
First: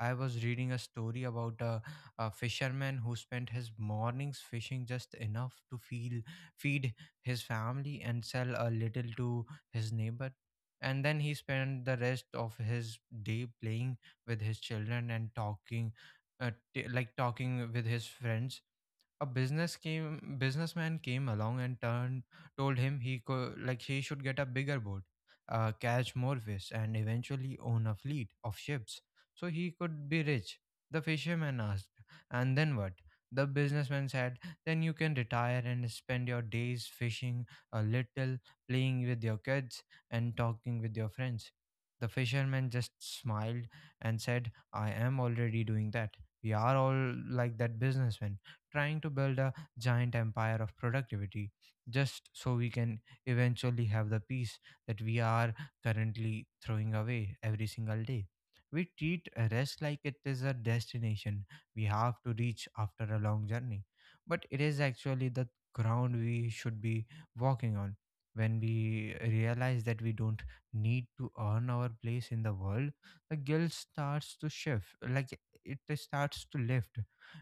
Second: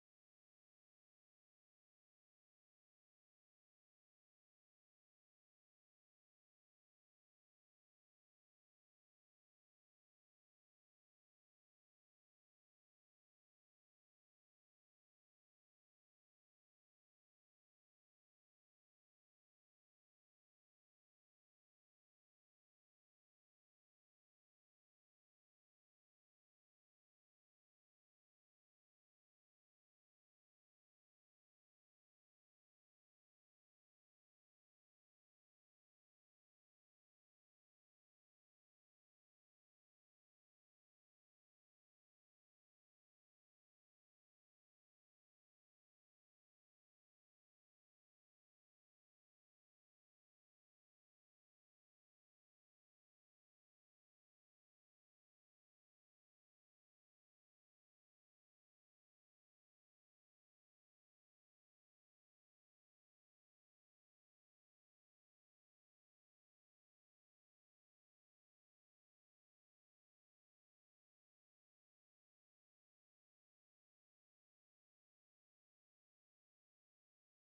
I was reading a story about a fisherman who spent his mornings fishing just enough to feel feed his family and sell a little to his neighbor. And then he spent the rest of his day playing with his children and talking, t- like talking with his friends. A businessman came along and turned told him he could like he should get a bigger boat, catch more fish, and eventually own a fleet of ships so he could be rich. The fisherman asked, "And then what?" The businessman said, "Then you can retire and spend your days fishing a little, playing with your kids, and talking with your friends." The fisherman just smiled and said, "I am already doing that." We are all like that businessman, trying to build a giant empire of productivity just so we can eventually have the peace that we are currently throwing away every single day. We treat a rest like it is a destination we have to reach after a long journey, but it is actually the ground we should be walking on. When we realize that we don't need to earn our place in the world, the guilt starts to shift, it starts to lift.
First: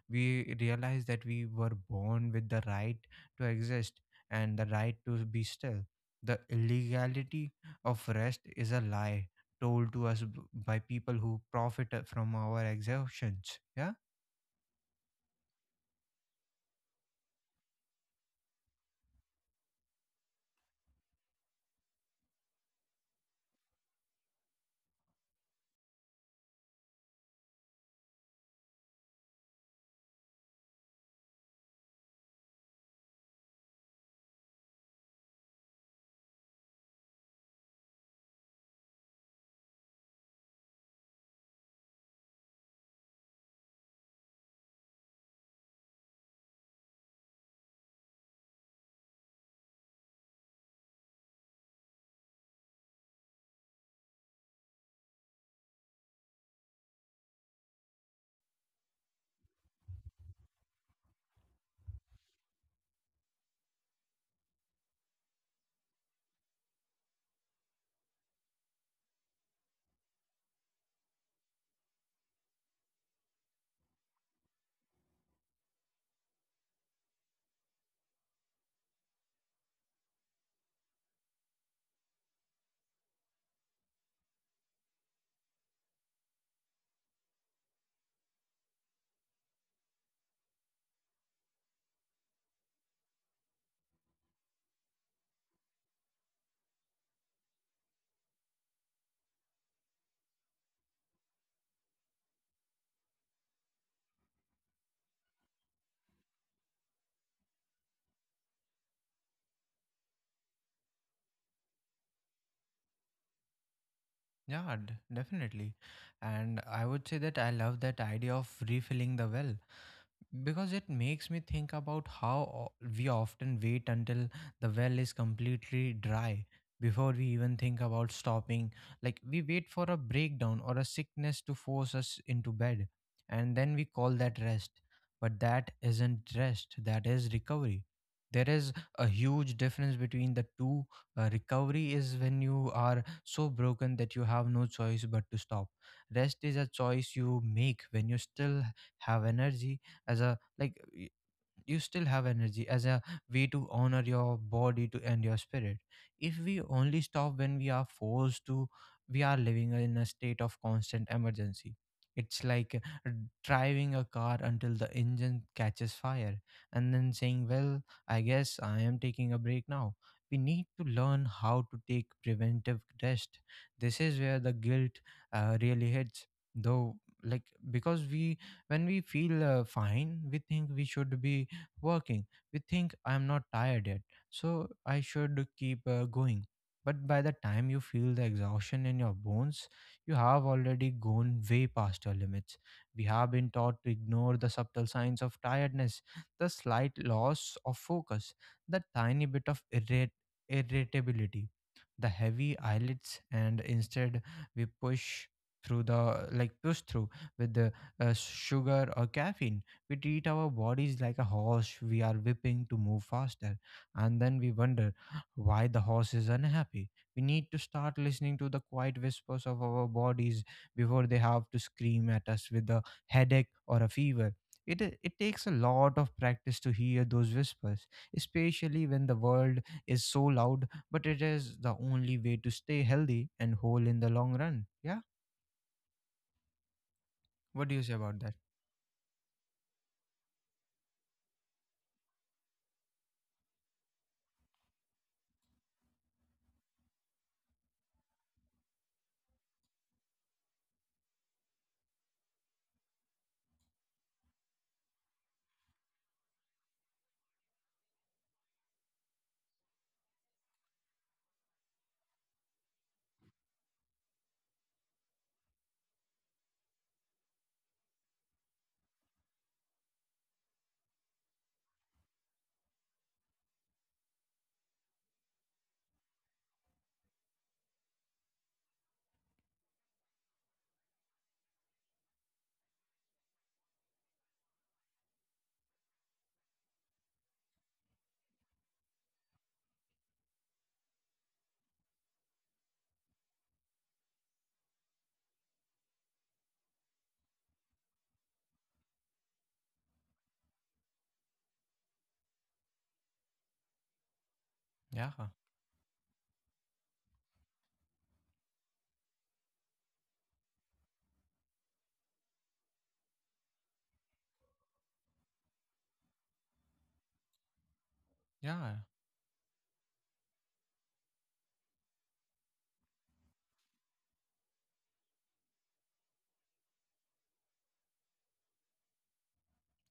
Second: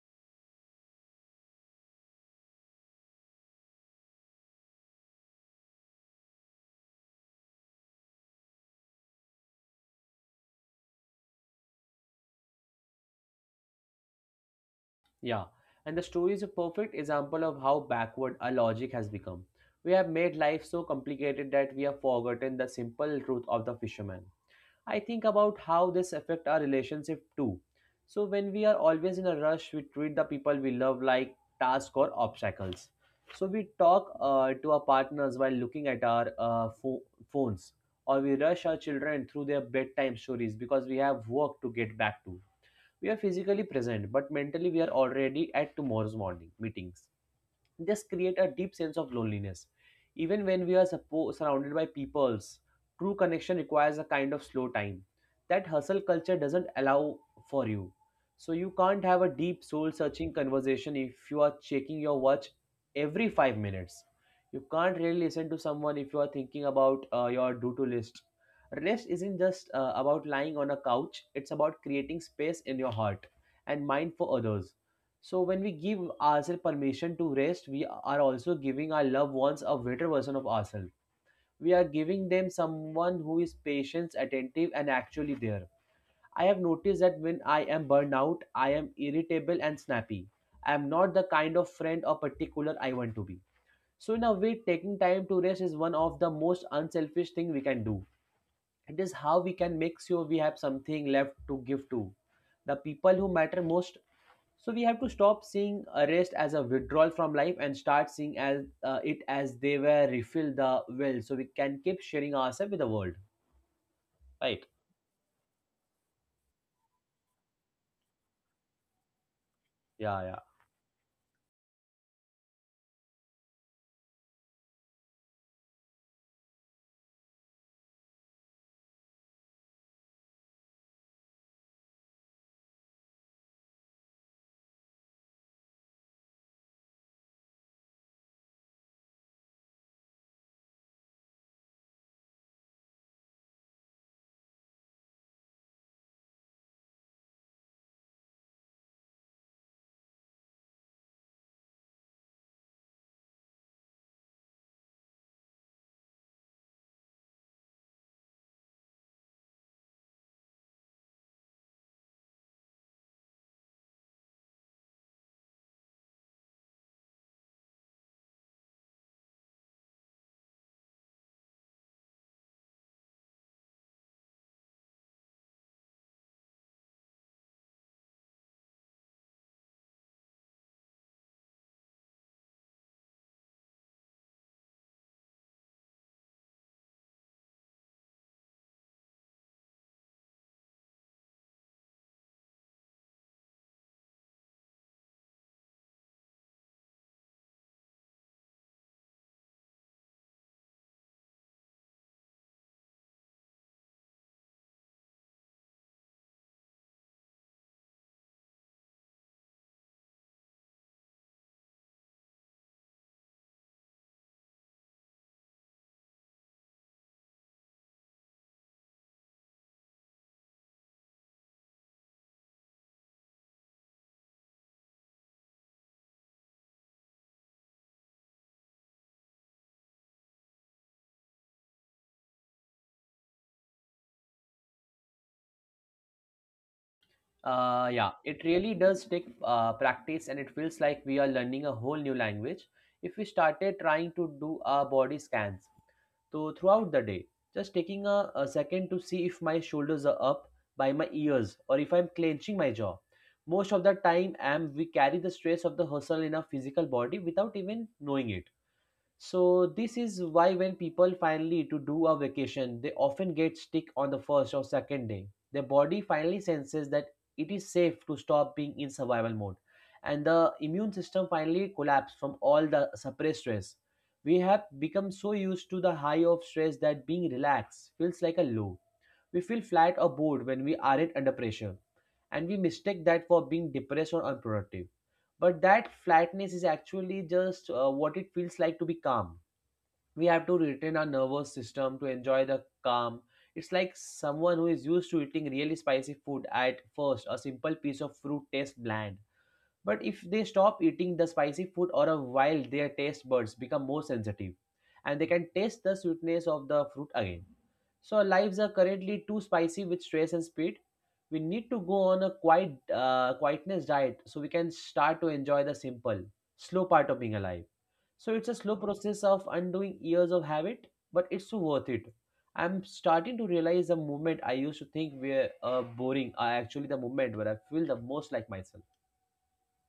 We realize that we were born with the right to exist and the right to be still. The illegality of rest is a lie told to us by people who profit from our exertions. Yeah,
Yeah. And the story is a perfect example of how backward our logic has become. We have made life so complicated that we have forgotten the simple truth of the fisherman. I think about how this affect our relationship too. So when we are always in a rush, we treat the people we love like tasks or obstacles. So we talk to our partners while looking at our phones, or we rush our children through their bedtime stories because we have work to get back to. We are physically present, but mentally we are already at tomorrow's morning meetings. This create a deep sense of loneliness even when we are surrounded by peoples. True connection requires a kind of slow time that hustle culture doesn't allow for you. So you can't have a deep soul searching conversation if you are checking your watch every 5 minutes. You can't really listen to someone if you are thinking about your do to list. Rest isn't just about lying on a couch, it's about creating space in your heart and mind for others. So when we give ourselves permission to rest, we are also giving our loved ones a better version of ourselves. We are giving them someone who is patient, attentive, and actually there. I have noticed that when I am burned out, I am irritable and snappy. I am not the kind of friend or particular I want to be. So in a way, taking time to rest is one of the most unselfish thing we can do. It is how we can make sure we have something left to give to the people who matter most. So we have to stop seeing arrest as a withdrawal from life and start seeing as it as they were refill the well, so we can keep sharing ourselves with the world. Right?
yeah, definitely. And I would say that I love that idea of refilling the well,
Yeah, yeah.
because it makes me think about how we often wait until the well is completely dry before we even think about stopping. Like, we wait for a breakdown or a sickness to force us into bed, and then we call that rest. But that isn't rest, that is recovery. There is a huge difference between the two. Recovery is when you are so broken that you have no choice but to stop. Rest is a choice you make when you still have energy, as a like y- you still have energy, as a way to honor your body to and your spirit. If we only stop when we are forced to, we are living in a state of constant emergency. It's like, uh, driving a car until the engine catches fire and then saying, "Well, I guess I am taking a break now." We need to learn how to take preventive rest. This is where the guilt really hits, though. like because we when we feel fine, we think we should be working. We think, "I'm not tired yet, so I should keep going." But by the time you feel the exhaustion in your bones, you have already gone way past your limits. We have been taught to ignore the subtle signs of tiredness, the slight loss of focus, the tiny bit of irritability, the heavy eyelids, and instead we push through with the sugar or caffeine. We treat our bodies like a horse we are whipping to move faster, and then we wonder why the horse is unhappy. We need to start listening to the quiet whispers of our bodies before they have to scream at us with a headache or a fever. It takes a lot of practice to hear those whispers, especially when the world is so loud, but it is the only way to stay healthy and whole in the long run. Yeah? What do you say
Yeah,
about that?
it really does take practice, and it feels like we are learning a whole new language if we started trying to do our body scans. So, throughout the day, just taking a second to see if my shoulders are up by my ears or if I'm clenching my jaw. Most of the time, am we carry the stress of the hustle in our physical body without even knowing it. So this is why when people finally to do a vacation, they often get sick on the first or second day. Their body finally senses that it is safe to stop being in survival mode, and the immune system finally collapses from all the suppressed stress. We have become so used to the high of stress that being relaxed feels like a low. We feel flat or bored when we aren't under pressure, and we mistake that for being depressed or unproductive. But that flatness is actually just what it feels like to be calm. We have to retrain our nervous system to enjoy the calm. It's like someone who is used to eating really spicy food. At first, a simple piece of fruit tastes bland, but if they stop eating the spicy food or a while, their taste buds become more sensitive
Yeah,
and
huh.
they can taste the sweetness of the fruit again. So our lives are currently too spicy with stress and speed. We need to go on a quietness diet so we can start to enjoy the simple, slow part of being alive. So it's a slow
Yeah.
process of undoing years of habit, but it's so worth it. I'm starting to realize the moment I used to think were boring are actually the moment where I feel the most like myself.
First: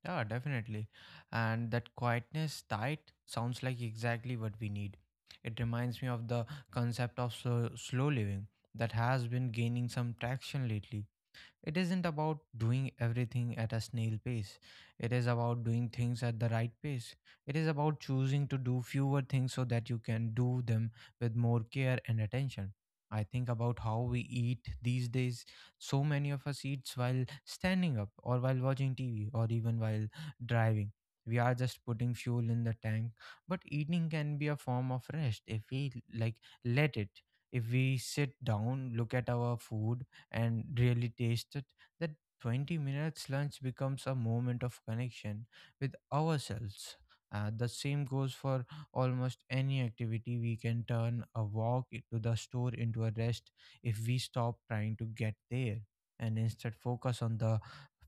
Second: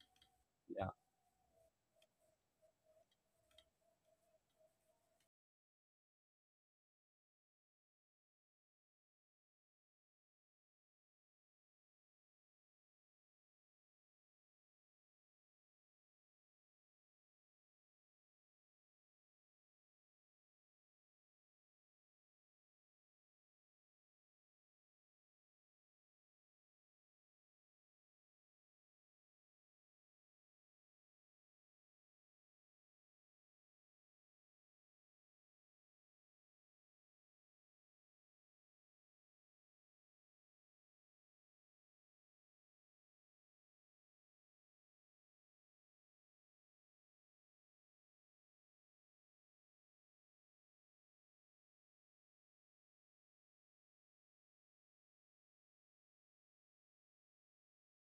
Yeah, definitely. And that quietness tight sounds like exactly what we need. It reminds me of the concept of slow living that has been gaining some traction lately. It isn't about doing everything at a snail pace. It is about doing things at the right pace. It is about choosing to do fewer things so that you can do them with more care and attention. I think about how we eat these days. So many of us eat while standing up, or while watching TV, or even while driving. We are just putting fuel in the tank, but eating can be a form of rest if we let it. If we sit down, look at our food and really taste it, that 20 minutes lunch becomes a moment of connection with ourselves. The same goes for almost any activity. We can turn a walk to the store into a rest if we stop trying to get there and instead focus on the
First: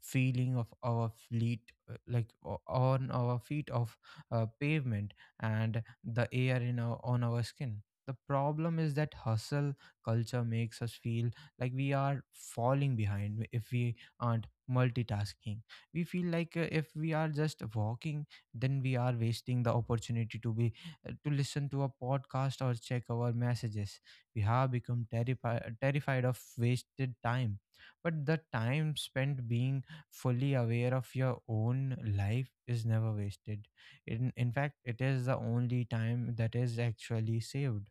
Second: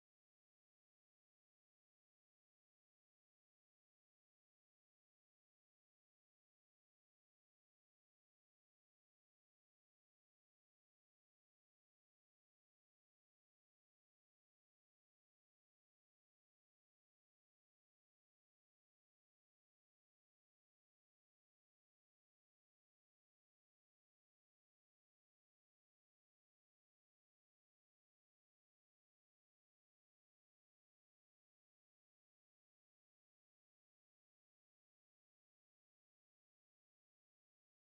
feeling of our feet, on our feet of pavement and the air on our skin. The problem is that hustle culture makes us feel like we are falling behind if we aren't multitasking. We feel like, if we are just walking, then we are wasting the opportunity to be, to listen to a podcast or check our messages. We have become terrified of wasted time, but the time spent being fully aware of your own life is never wasted. In fact, it is the only time that is actually saved.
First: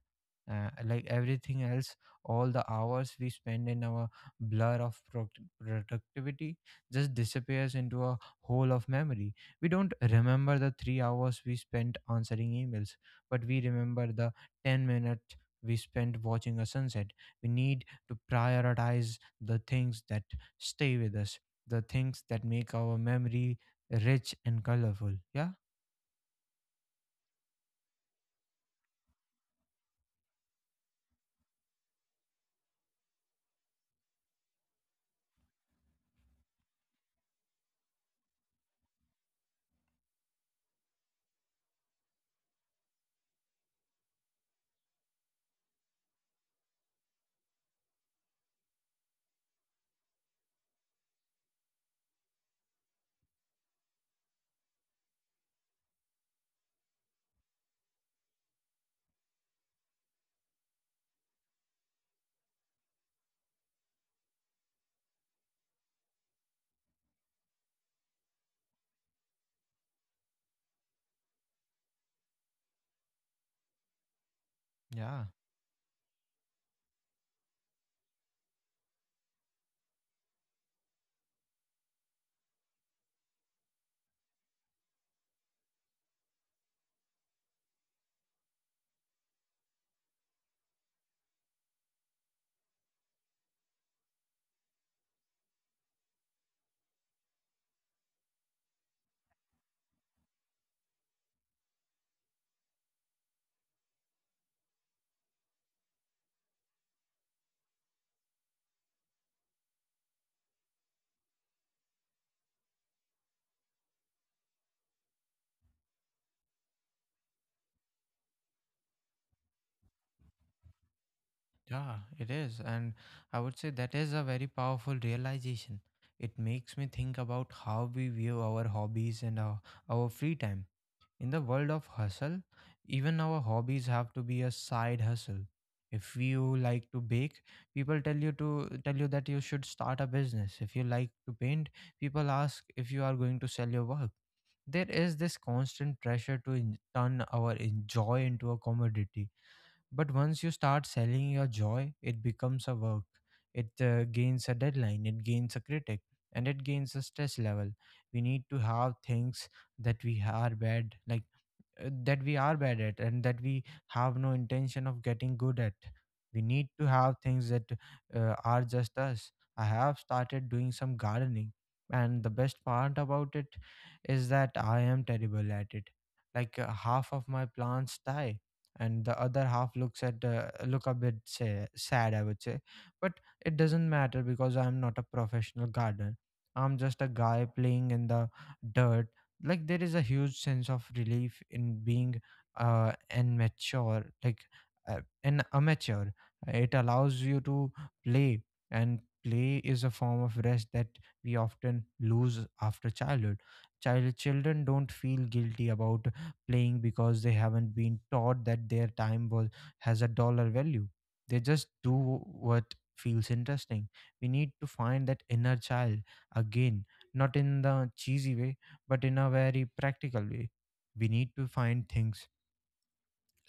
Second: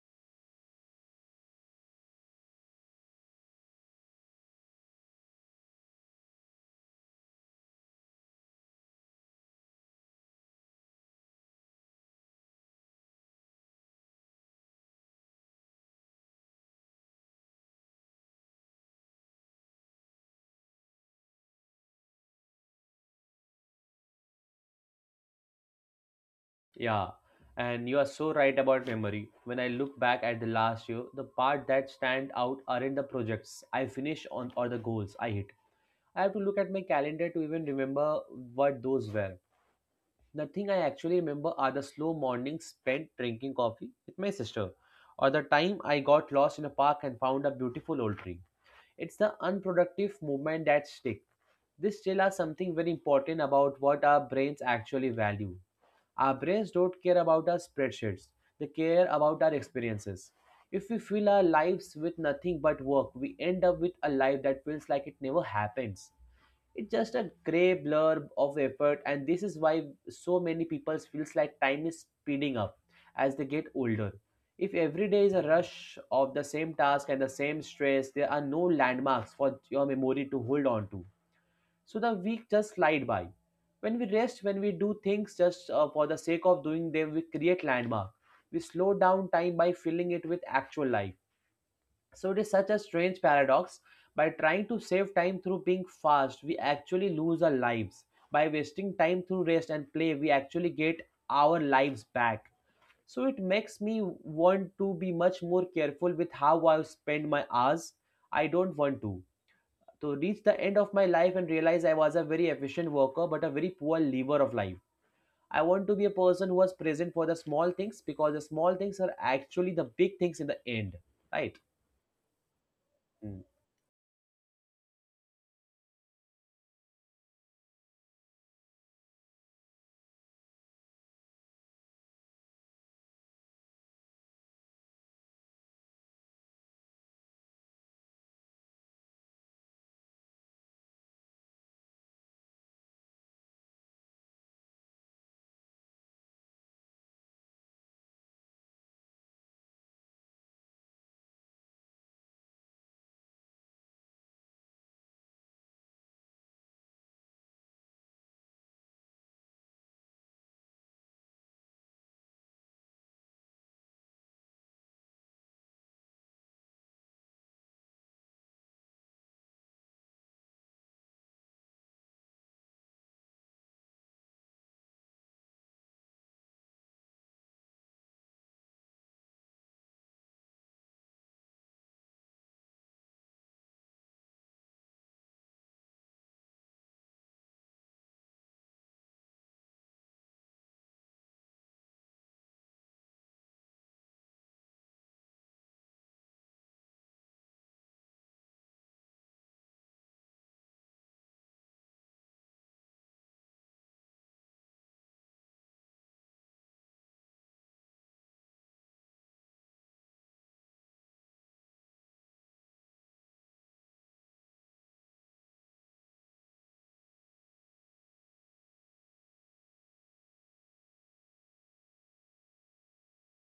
Like everything else, all the hours we spend in our blur of productivity just disappears into a hole of memory. We don't remember the 3 hours we spent answering emails, but we remember the 10 minutes we spent watching a sunset. We need to prioritize the things that stay with us, the things that make our memory rich and colorful. Yeah,
Yeah, and you are so right about memory. When I look back at the last year, the part that stand out aren't the projects I finished on or the goals I hit. I have to look at my calendar to even remember what those were. Nothing I actually remember are the slow mornings spent drinking coffee with my sister, or the time I got lost in a park and found a beautiful old tree. It's the unproductive movement that stick. This still are something very important about what our brains actually value. Our brains don't care about our spreadsheets, they care about our experiences. If we fill our lives with nothing but work, we end up with a life that feels like it never happens. It's just a grey blur of effort, and this is why so many people feels like time is speeding up as they get older. If every day
yeah.
is a rush of the same task and the same stress, there are no landmarks for your memory to hold on to. So the week just slide by. When we rest, when we do things just for the sake of doing them, we create landmark. We slow down time by filling it with actual life. So it is such a strange paradox. By trying to save time through being fast, we actually lose our lives. By wasting time through rest and play, we actually get our lives back. So it makes me want to be much more careful with how I spend my hours. I don't want to reach the end of my life and realize I was a very efficient worker but a very poor lever of life. I want to be a person who was present for the small things, because the small things are actually the big things in the end, right?
Yeah, it is. And I
Mm.
would say that is a very powerful realization. It makes me think about how we view our hobbies and our free time. In the world of hustle, even our hobbies have to be a side hustle. If you like to bake, people tell you that you should start a business. If you like to paint, people ask if you are going to sell your work. There is this constant pressure to turn our joy into a commodity. But once you start selling your joy, it becomes a work. It gains a deadline, it gains a critic, and it gains a stress level. We need to have things that we are bad, that we are bad at and that we have no intention of getting good at. We need to have things that are just us. I have started doing some gardening, and the best part about it is that I am terrible at it. Like, half of my plants die and the other half look a bit sad, I would say. But it doesn't matter because I'm not a professional gardener, I'm just a guy playing in the dirt. There is a huge sense of relief in being an mature like an amateur. It allows you to play, and play is a form of rest that we often lose after childhood. Children don't feel guilty about playing because they haven't been taught that their time was has a dollar value. They just do what feels interesting. We need to find that inner child again, not in the cheesy way, but in a very practical way. We need to find things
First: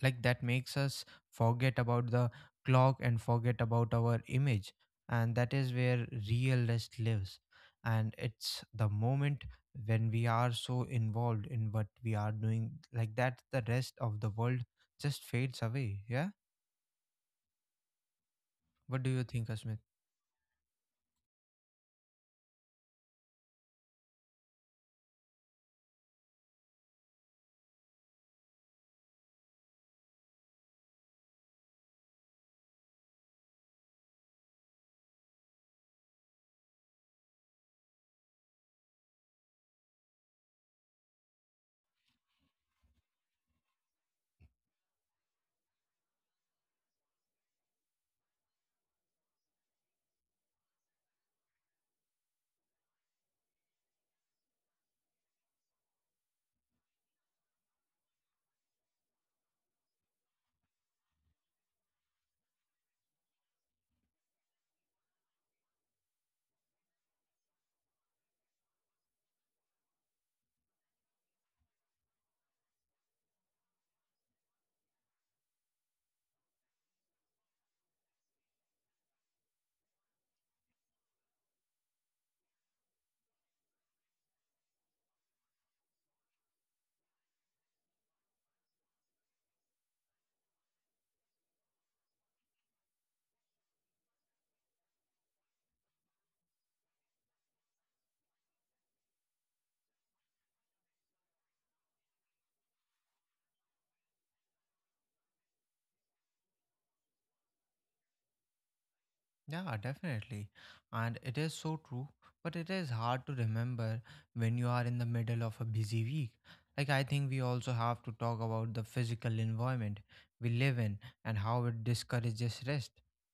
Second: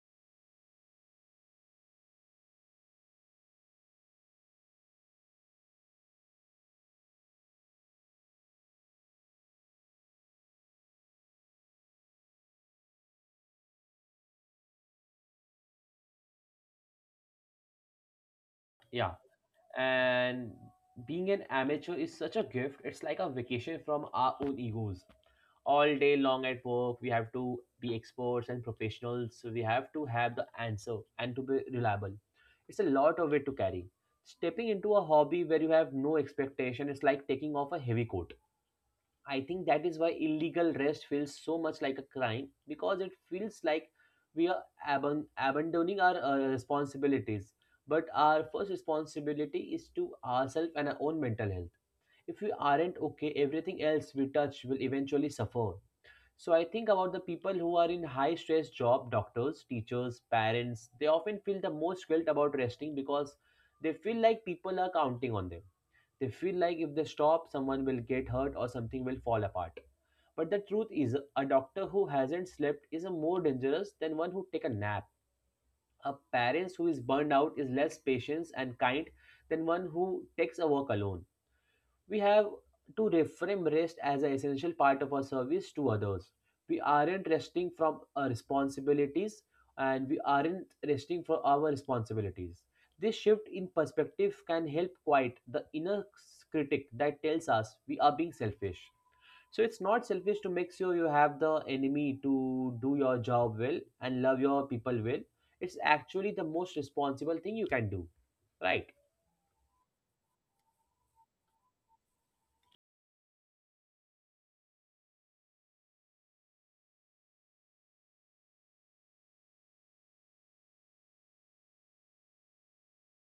that makes us forget about the clock and forget about our image. And that is where real rest lives. And it's the moment when we are so involved in what we are doing, the rest of the world just fades away. Yeah. What do
Yeah,
you think, Asmit?
and being an amateur is such a gift. It's like a vacation from our own egos. All day long at work we have to be experts and professionals, so we have to have the answer and to be reliable. It's a lot of weight to carry. Stepping into a hobby where you have no expectation is like taking off a heavy coat. I think that is why illegal rest feels so much like a crime, because it feels like we are abandoning our responsibilities. But our first responsibility is to ourselves and our own mental health. If we aren't okay, everything else we touch will eventually suffer. So I think about the people who are in high stress job, doctors, teachers, parents, they often feel the most guilt about resting because they feel like people are counting on them. They feel like if they stop, someone will get hurt or something will fall apart. But the truth is, a doctor who hasn't slept is a more dangerous than one who take a nap. A parent who is burned out is less patient and kind than one who takes a walk alone. We have to reframe rest as an essential part of our service to others. We aren't resting from our responsibilities, and we aren't resting for our responsibilities. This shift in perspective can help quiet the inner critic that tells us we are being selfish. So it's not selfish to make sure you have the enemy to do your job well and love your people well. It's actually the most responsible thing you can do, right?
Yeah, definitely. And it is so true, but it is hard to remember when you are in the middle of a busy week. Like, I think we also have to talk about the physical environment we live in and how it discourages rest.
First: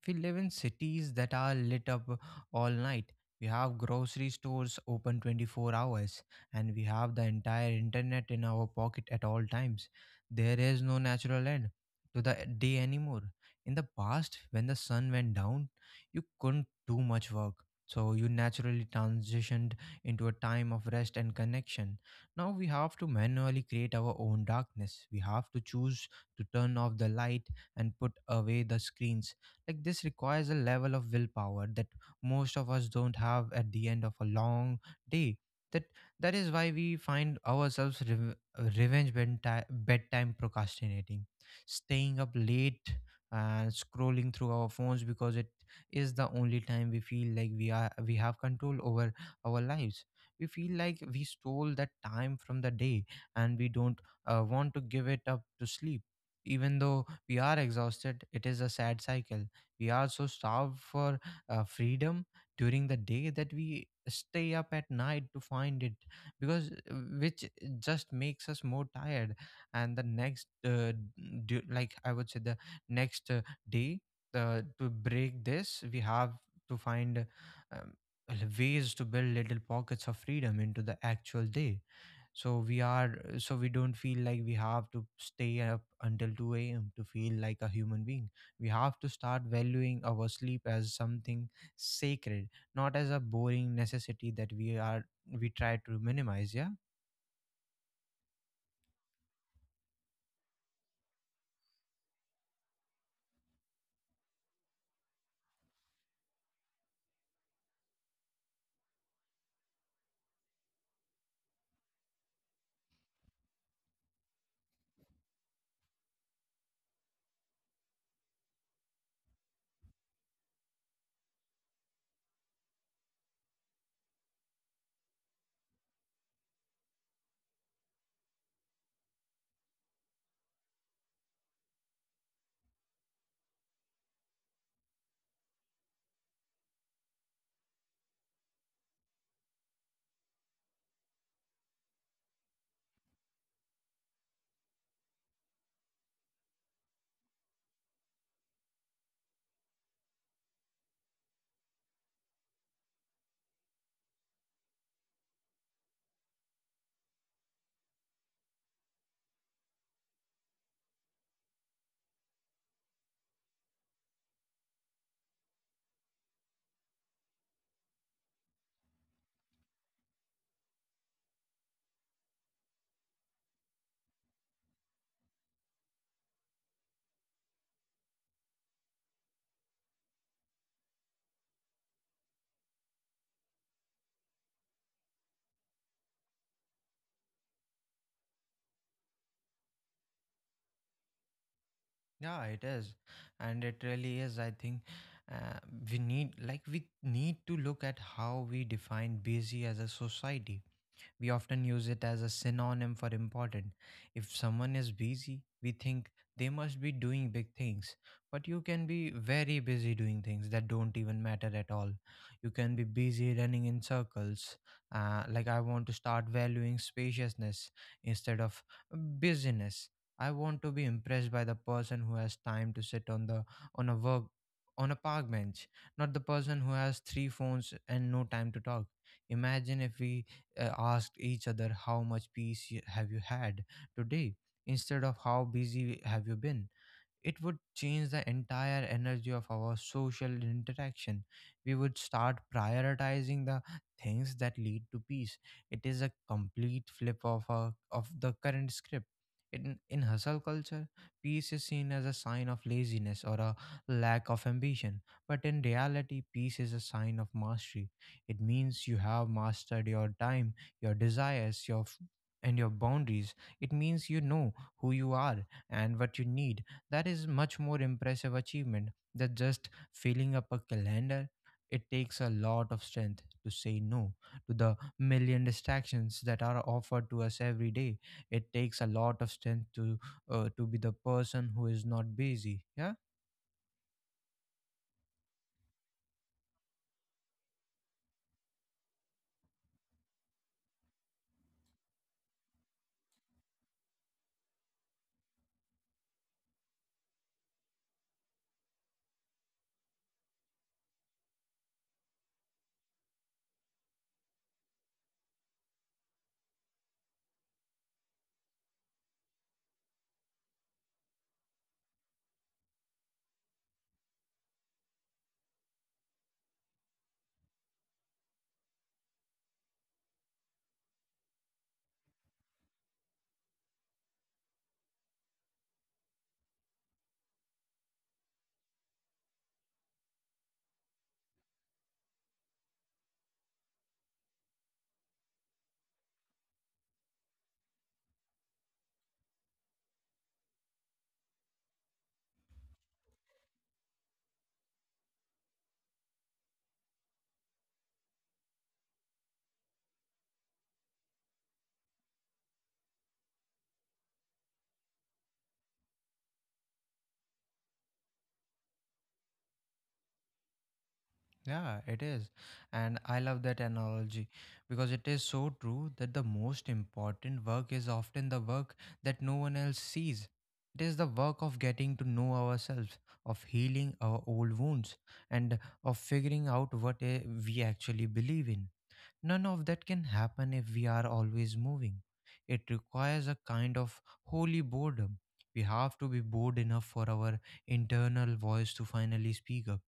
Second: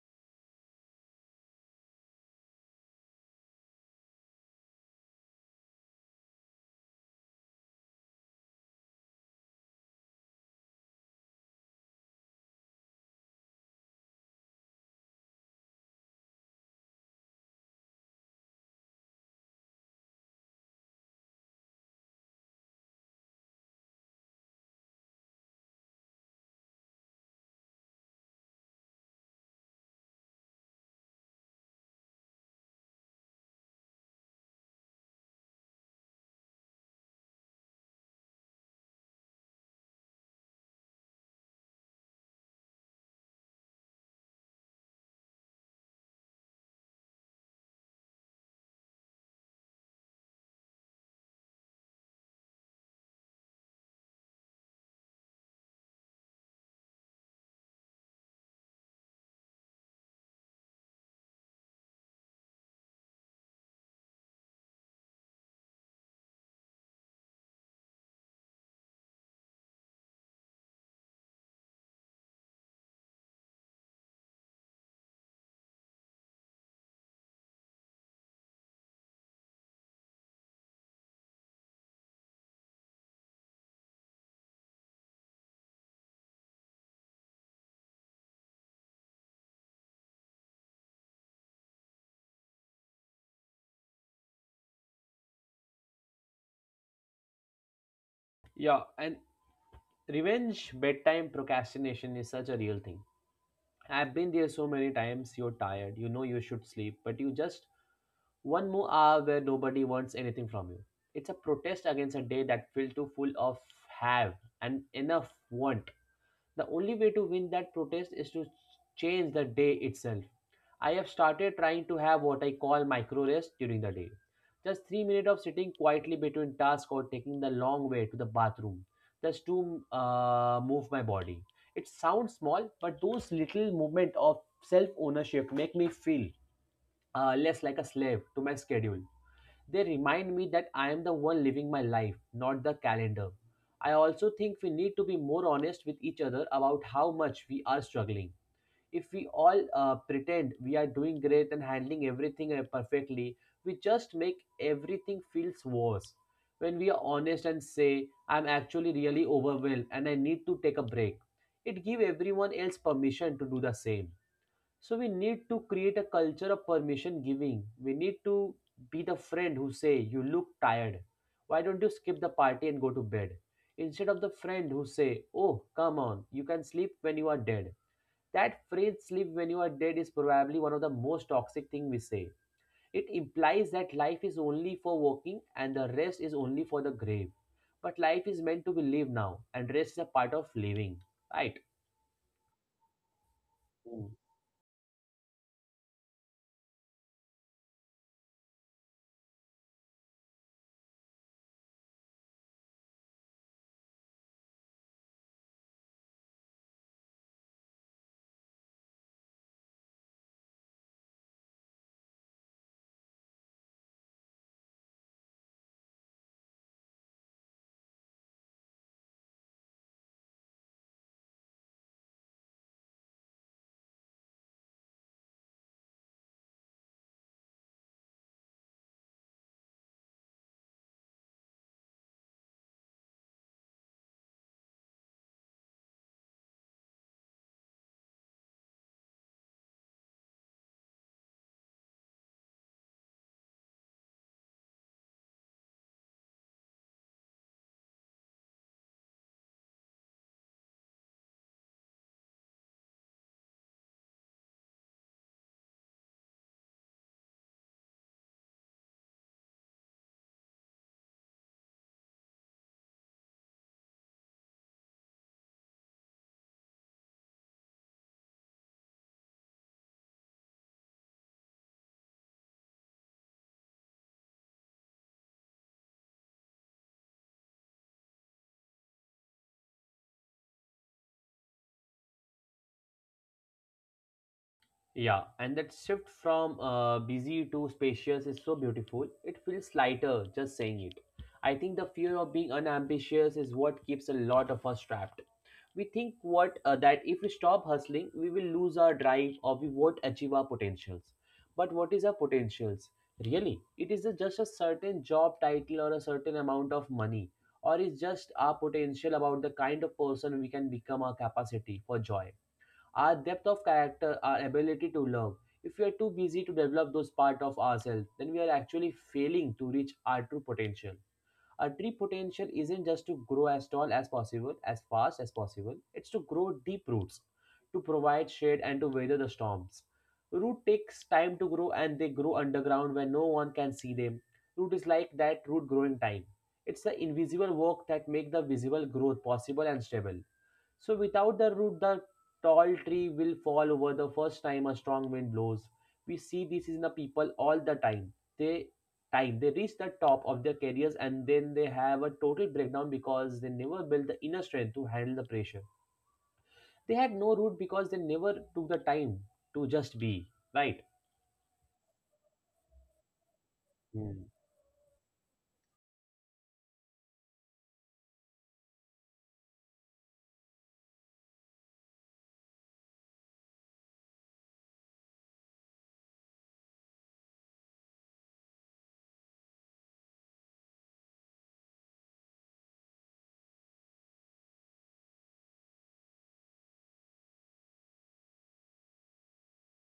We live in cities that are lit up all night. We have grocery stores open 24 hours, and we have the entire internet in our pocket at all times. There is no natural end to the day anymore. In the past, when the sun went down, you couldn't do much work, so you naturally transitioned into a time of rest and connection. Now we have to manually create our own darkness. We have to choose to turn off the light and put away the screens. Like, this requires a level of willpower that most of us don't have at the end of a long day. That that is why we find ourselves revenge bedtime procrastinating, staying up late and scrolling through our phones because it is the only time we feel like we have control over our lives. We feel like we stole that time from the day and we don't want to give it up to sleep. Even though we are exhausted, it is a sad cycle. We are so starved for freedom during the day that we stay up at night to find it, because which just makes us more tired and the next d- d- like I would say the next day To break this, we have to find um, ways to build little pockets of freedom into the actual day. So we don't feel like we have to stay up until 2 a.m. to feel like a human being. We have to start valuing our sleep as something sacred, not as a boring necessity that we try to minimize. Yeah.
Yeah, and revenge bedtime procrastination is such a real thing. I've been there so many times. You're tired, you know you should sleep, but you just one more hour where nobody wants anything from you. It's a protest against a day that filled too full of have and enough want. The only way to win that protest is to change the day itself. I have started trying to have what I call micro rest during the day. Just 3 minutes of sitting quietly between tasks or taking the long way to the bathroom just to move my body. It sounds small, but those little movements of self ownership make me feel less like a slave to my schedule. They remind me that I am the one living my life, not the calendar. I also think we need to be more honest with each other about how much we are struggling. If we all pretend we are doing great and handling everything perfectly, we just make everything feels worse. When we are honest and say, I'm actually really overwhelmed and I need to take a break, it gives everyone else permission to do the same. So we need to create a culture of permission giving. We need to be the friend who say, you look tired. Why don't you skip the party and go to bed? Instead of the friend who say, oh, come on, you can sleep when you are dead. That phrase, sleep when you are dead, is probably one of the most toxic thing we say. It implies that life is only for working and the rest is only for the grave. But life is meant to be lived now and rest is a part of living, right?
Yeah, it is, and it
Mm.
really is. I think uh, we need, like, we need to look at how we define busy as a society. We often use it as a synonym for important. If someone is busy, we think they must be doing big things. But you can be very busy doing things that don't even matter at all. You can be busy running in circles. Like, I want to start valuing spaciousness instead of busyness. I want to be impressed by the person who has time to sit on the on a work on a park bench, not the person who has 3 phones and no time to talk. Imagine if we asked each other how much peace you, have you had today instead of how busy have you been. It would change the entire energy of our social interaction. We would start prioritizing the things that lead to peace. It is a complete flip of the current script. In hustle culture, peace is seen as a sign of laziness or a lack of ambition. But in reality, peace is a sign of mastery. It means you have mastered your time, your desires, and your boundaries. It means you know who you are and what you need. That is much more impressive achievement than just filling up a calendar. It takes a lot of strength to say no to the million distractions that are offered to us every day. It takes a lot of strength to be the person who is not busy. Yeah.
Yeah, and that shift from busy to spacious is so beautiful. It feels lighter just saying it. I think the fear of being unambitious is what keeps a lot of us trapped. We think what that if we stop hustling we will lose our drive or we won't achieve our potentials. But what is our potentials really? Just a certain job title or a certain amount of money, or is just our potential about the kind of person we can become, our capacity for joy, our depth of character, our ability to love? If we are too busy to develop those part of ourselves, then we are actually failing to reach our true potential. A tree potential isn't just to grow as tall as possible, as fast as possible, it's to grow deep roots, to provide shade and to weather the storms. Root takes time to grow and they grow underground where no one can see them. Root is like that root growing time. It's the invisible work that make the visible growth possible and stable. So without the root, the tall tree will fall over the first time a strong wind blows. We see this in the people all the time. They time they reach the top of their careers and then they have a total breakdown because they never built the inner strength to handle the pressure. They had no root because they never took the time to just be, right.
Yeah, it is. And I love that
Hmm.
analogy because it is so true that the most important work is often the work that no one else sees. It is the work of getting to know ourselves, of healing our old wounds, and of figuring out what we actually believe in. None of that can happen if we are always moving. It requires a kind of holy boredom. We have to be bored enough for our internal voice to finally speak up.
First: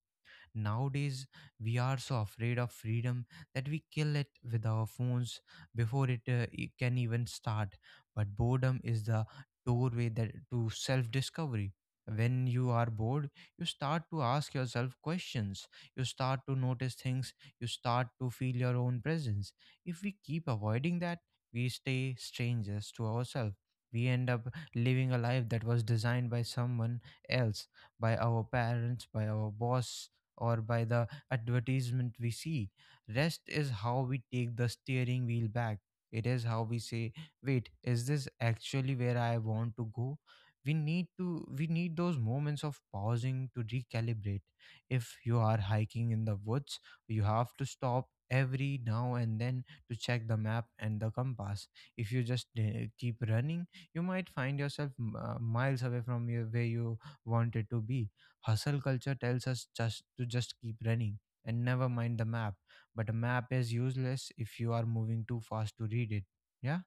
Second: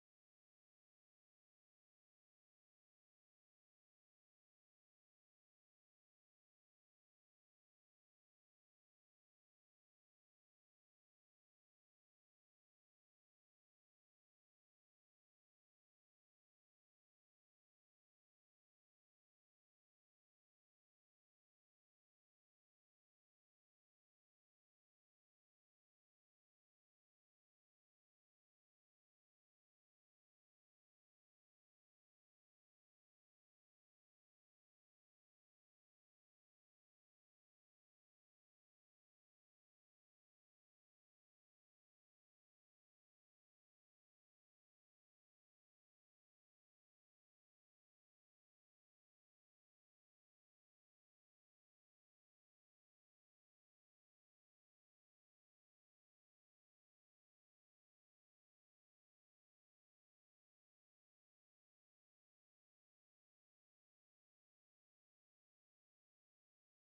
Nowadays, we are so afraid of freedom that we kill it with our phones before it can even start. But boredom is the doorway that to self-discovery. When you are bored, you start to ask yourself questions. You start to notice things. You start to feel your own presence. If we keep avoiding that, we stay strangers to ourselves. We end up living a life that was designed by someone else, by our parents, by our boss, or by the advertisement we see. Rest is how we take the steering wheel back. It is how we say, wait, is this actually where I want to go? We need those moments of pausing to recalibrate. If you are hiking in the woods, you have to stop every now and then to check the map and the compass. If you just keep running, you might find yourself miles away from where you wanted to be. Hustle culture tells us just keep running and never mind the map. But a map is useless if you are moving too fast to read it. Yeah.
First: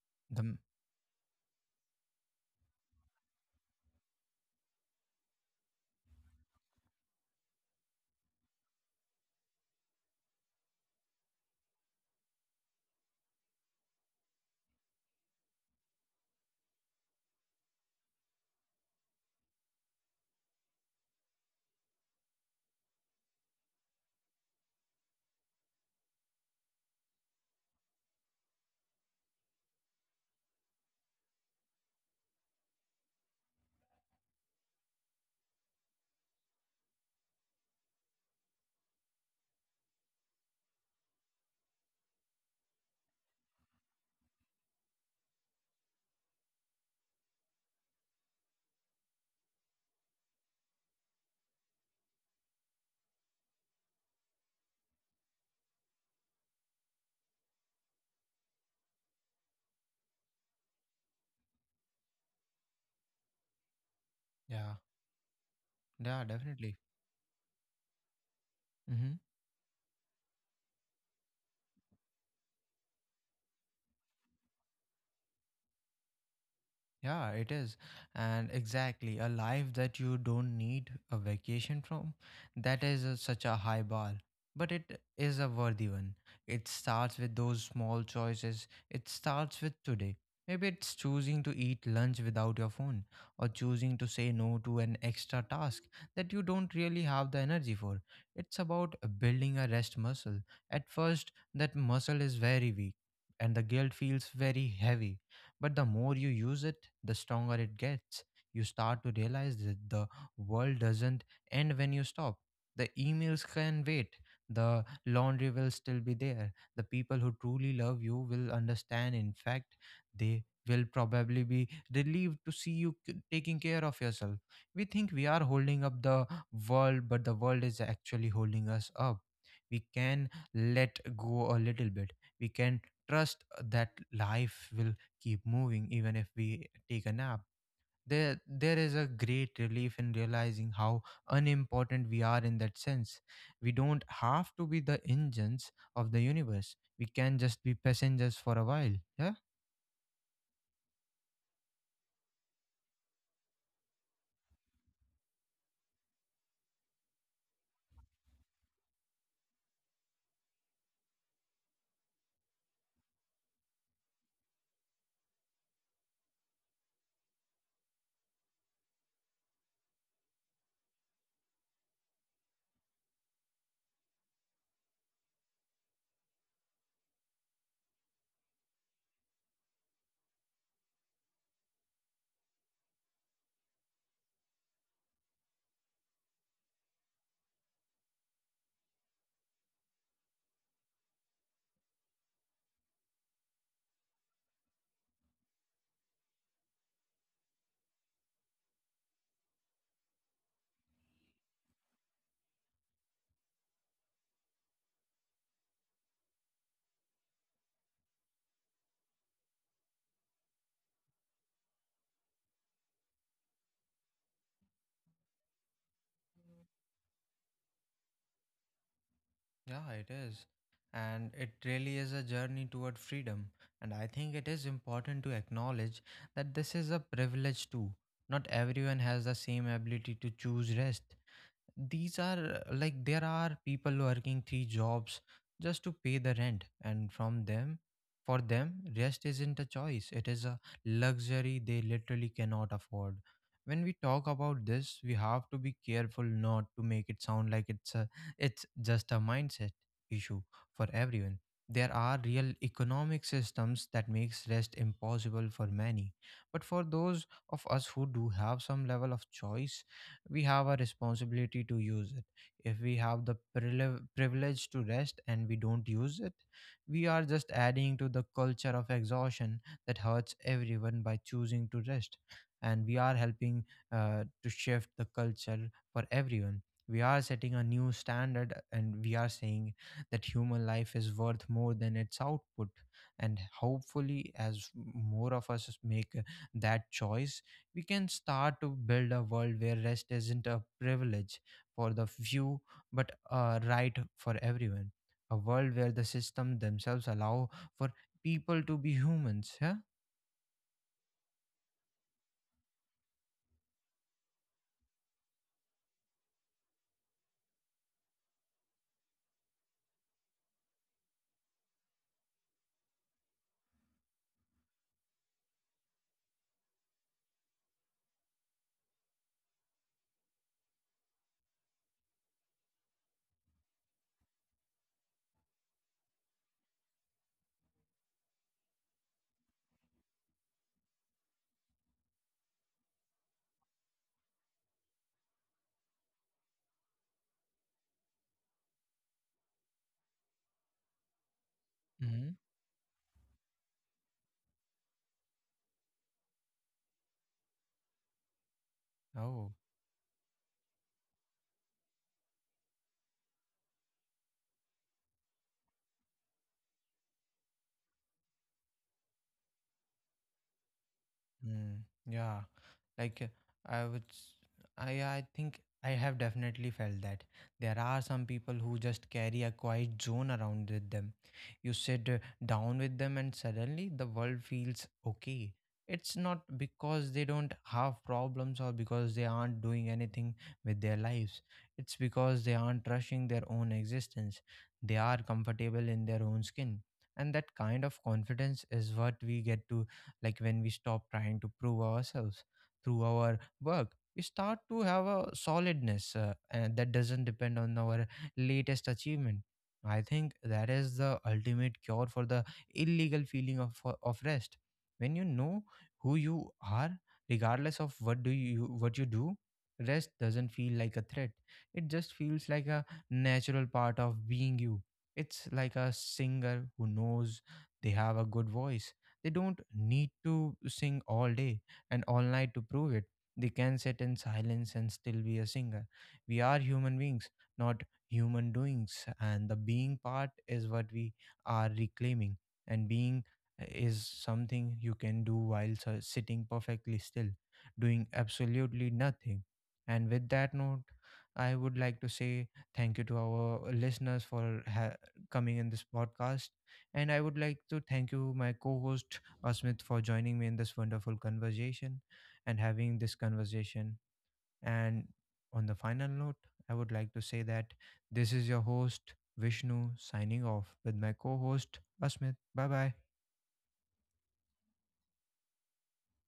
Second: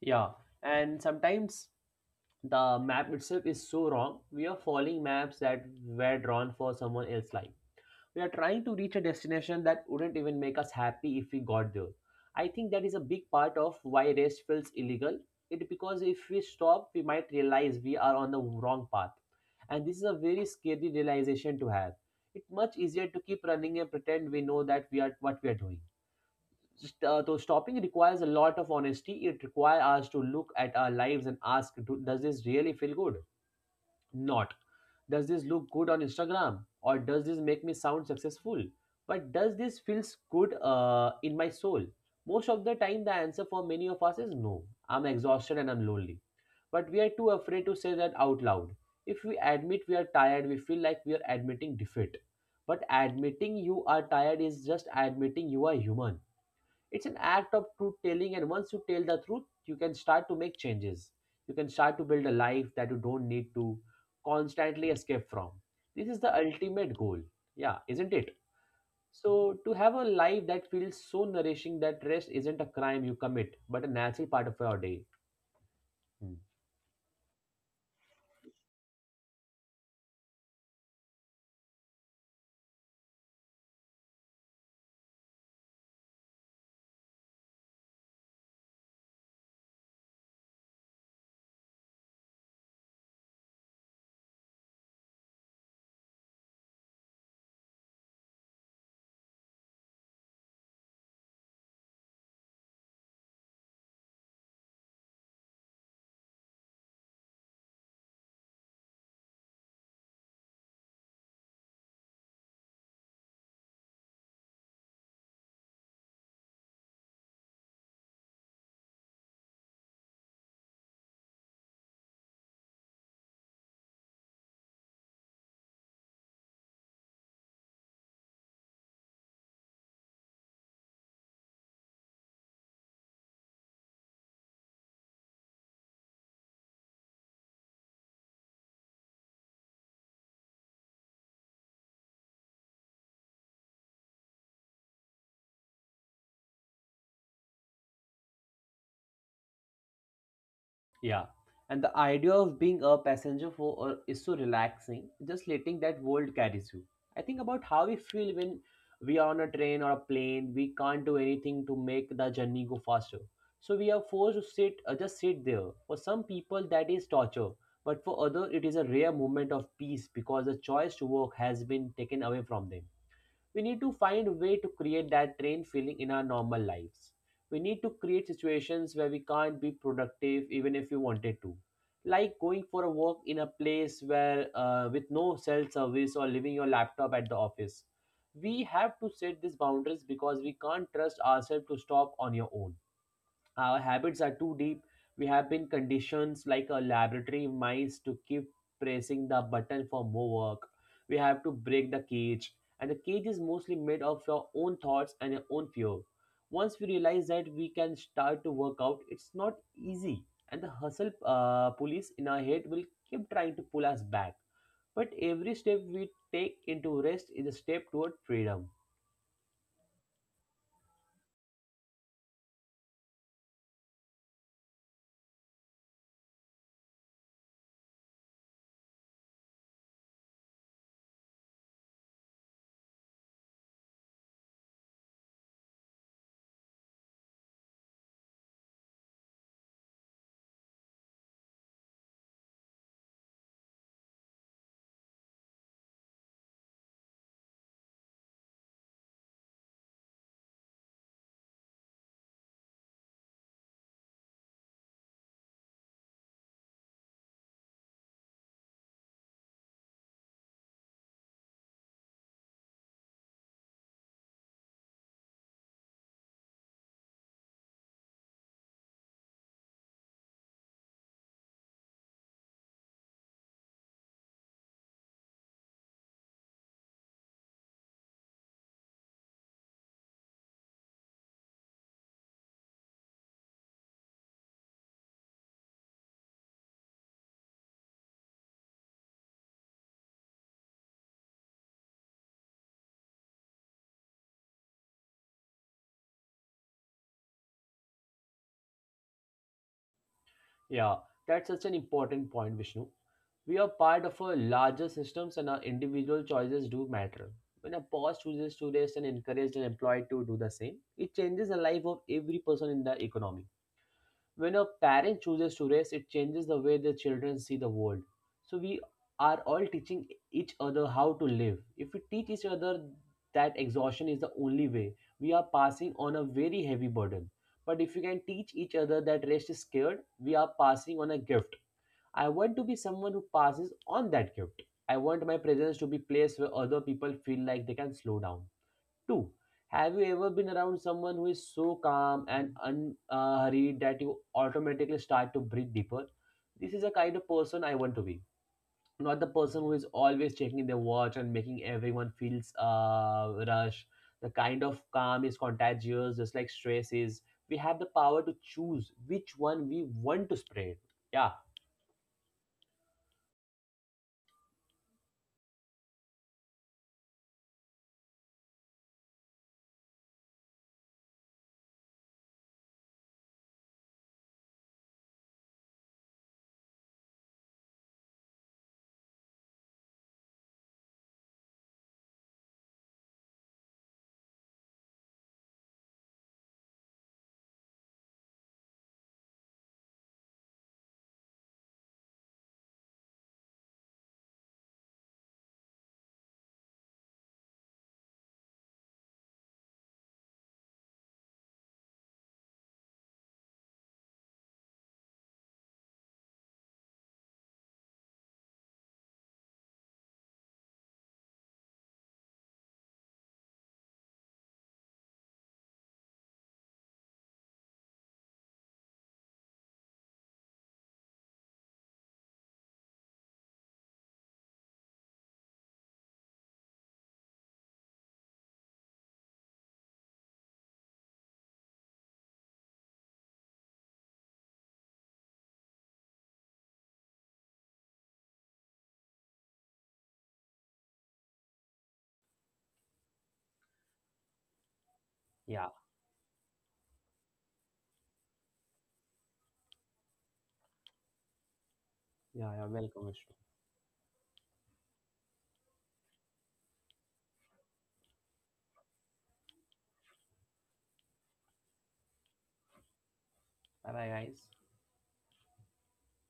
Yeah,
The m-
and sometimes the map itself is so wrong. We are following maps that were drawn for someone else's life. We are trying to reach a destination that wouldn't even make us happy if we got there. I think that is a big part of why rest feels illegal. It because if we stop, we might realize we are on the wrong path. And this is a very scary realization to have. It's much easier to keep running and pretend we know that we are what we are doing. So stopping requires a lot of honesty. It requires us to look at our lives and ask, Does this really feel good? Not does this look good on Instagram, or does this make me sound successful, but does this feels good in my soul?" Most of the time the answer for many of us is no. I'm exhausted and I'm lonely, but we are too afraid to say that out loud. If we admit we are tired, we feel like we are admitting defeat. But admitting you are tired is just admitting you are human. It's an act of truth telling, and once you tell the truth, you can start to make changes. You can start to build a life that you don't need to
yeah.
constantly escape from. This
Yeah,
is the
definitely.
ultimate goal. Yeah, isn't it?
Mm-hmm.
So, to have a life that feels so nourishing that rest isn't a crime you commit, but a natural part of your day. Hmm.
Yeah, it is. And exactly, a life that you don't need a vacation from, that is such a high bar. But it is a worthy one. It starts with those small choices. It starts with today. Maybe it's choosing to eat lunch without your phone, or choosing to say no to an extra task that you don't really have the energy for. It's about building a rest muscle. At first, that muscle is very weak, and the guilt feels very heavy, but the more you use it, the stronger it gets. You start to realize that the world doesn't end when you stop. The emails can wait. The laundry will still be there. The people who truly love you will understand. In fact, they will probably be relieved to see you taking care of yourself. We think we are holding up the world, but the world is actually holding us up. We can let go a little bit. We can trust that life will keep moving even if we take a nap. There is a great relief in realizing how unimportant we are in that sense. We don't have to be the engines of the universe. We can just be passengers for a while. Yeah,
Yeah. And the idea of being a passenger for or is so relaxing, just letting that world carries you. I think about how we feel when we are on a train or a plane, we can't do anything to make the journey go faster. So we are forced to sit just sit there. For some people that is torture, but for others it is a rare moment of peace because the choice to work has been taken away from them. We need to find a way to create that drained feeling in our normal lives. We need to create situations where we can't be productive even if we wanted to. Like going for a walk in a place where with no cell service, or leaving your laptop at the office. We have to set these boundaries because we can't trust ourselves to stop on your own. Our habits are too deep. We have been conditioned like a laboratory mice to keep pressing the button for more work. We have to break the cage, and the cage is mostly made of your own thoughts and your own fear. Once we realize that we can start to work out, it's not easy, and the hustle police in our head will keep trying to pull us back. But every step we take into rest is a step toward freedom.
yeah, it is. And it really is a journey toward freedom. And I think it is important to acknowledge that this is a privilege too. Not everyone has the same ability to choose rest. These are like, there are people working 3 jobs just to pay the rent, and from them for them rest isn't a choice, it is a luxury they literally cannot afford. When we talk about this, we have to be careful not to make it sound like it's just a mindset issue for everyone. There are real economic systems that makes rest impossible for many, but for those of us who do have some level of choice, we have a responsibility to use it. If we have the privilege to rest and we don't use it, we are just adding to the culture of exhaustion that hurts everyone. By choosing to rest, and we are helping to shift the culture for everyone. We are setting a new standard, and we are saying that human life is worth more than its output. And hopefully, as more of us make that choice, we can start to build a world where rest isn't a privilege for the few but a right for everyone, a world where the system themselves allow for people to be humans. Yeah.
Yeah, that's such an important point, Vishnu. We are part of a larger systems and our individual choices do matter. When a boss chooses to rest and encourage an employee to do the same, it changes the life of every person in the economy. When a parent chooses to race, it changes the way the children see the world. So we are all teaching each other how to live. If we teach each other that exhaustion is the only way, we are passing on a very heavy burden. But if we can teach each other that rest is scared, we are passing on a gift. I want to be someone who passes on that gift. I want my presence to be a place where other people feel like they can slow down. Two, have you ever been around someone who is so calm
Hmm.
and unhurried that you automatically start to breathe deeper? This is the kind of person I want to be. Not the
Oh.
person who is always checking their watch and making everyone feels rush. The kind of calm is contagious, just like stress is. We have the power to choose which one we want to spread. Yeah.
Mm, yeah, like I would, I think I have definitely felt that there are some people who just carry a quiet zone around with them. You sit down with them, and suddenly the world feels okay. It's not because they don't have problems or because they aren't doing anything with their lives. It's because they aren't rushing their own existence. They are comfortable in their own skin. And that kind of confidence is what we get to, like, when we stop trying to prove ourselves through our work, we start to have a solidness, and that doesn't depend on our latest achievement. I think that is the ultimate cure for the illegal feeling of rest. When you know who you are, regardless of what you do, rest doesn't feel like a threat. It just feels like a natural part of being you. It's like a singer who knows they have a good voice. They don't need to sing all day and all night to prove it. They can sit in silence and still be a singer. We are human beings, not human doings. And the being part is what we are reclaiming. And being is something you can do while sitting perfectly still, doing absolutely nothing. And with that note, I would like to say thank you to our listeners for coming
Yeah,
in this podcast. And I would like to thank you, my co host Asmit, for joining me in this wonderful conversation
yeah,
and
you're
having
welcome,
this
Vishnu.
conversation. And on the final note, I would like to say that this is your host, Vishnu, signing off with my co host, Asmit. Bye bye.
Bye bye, guys.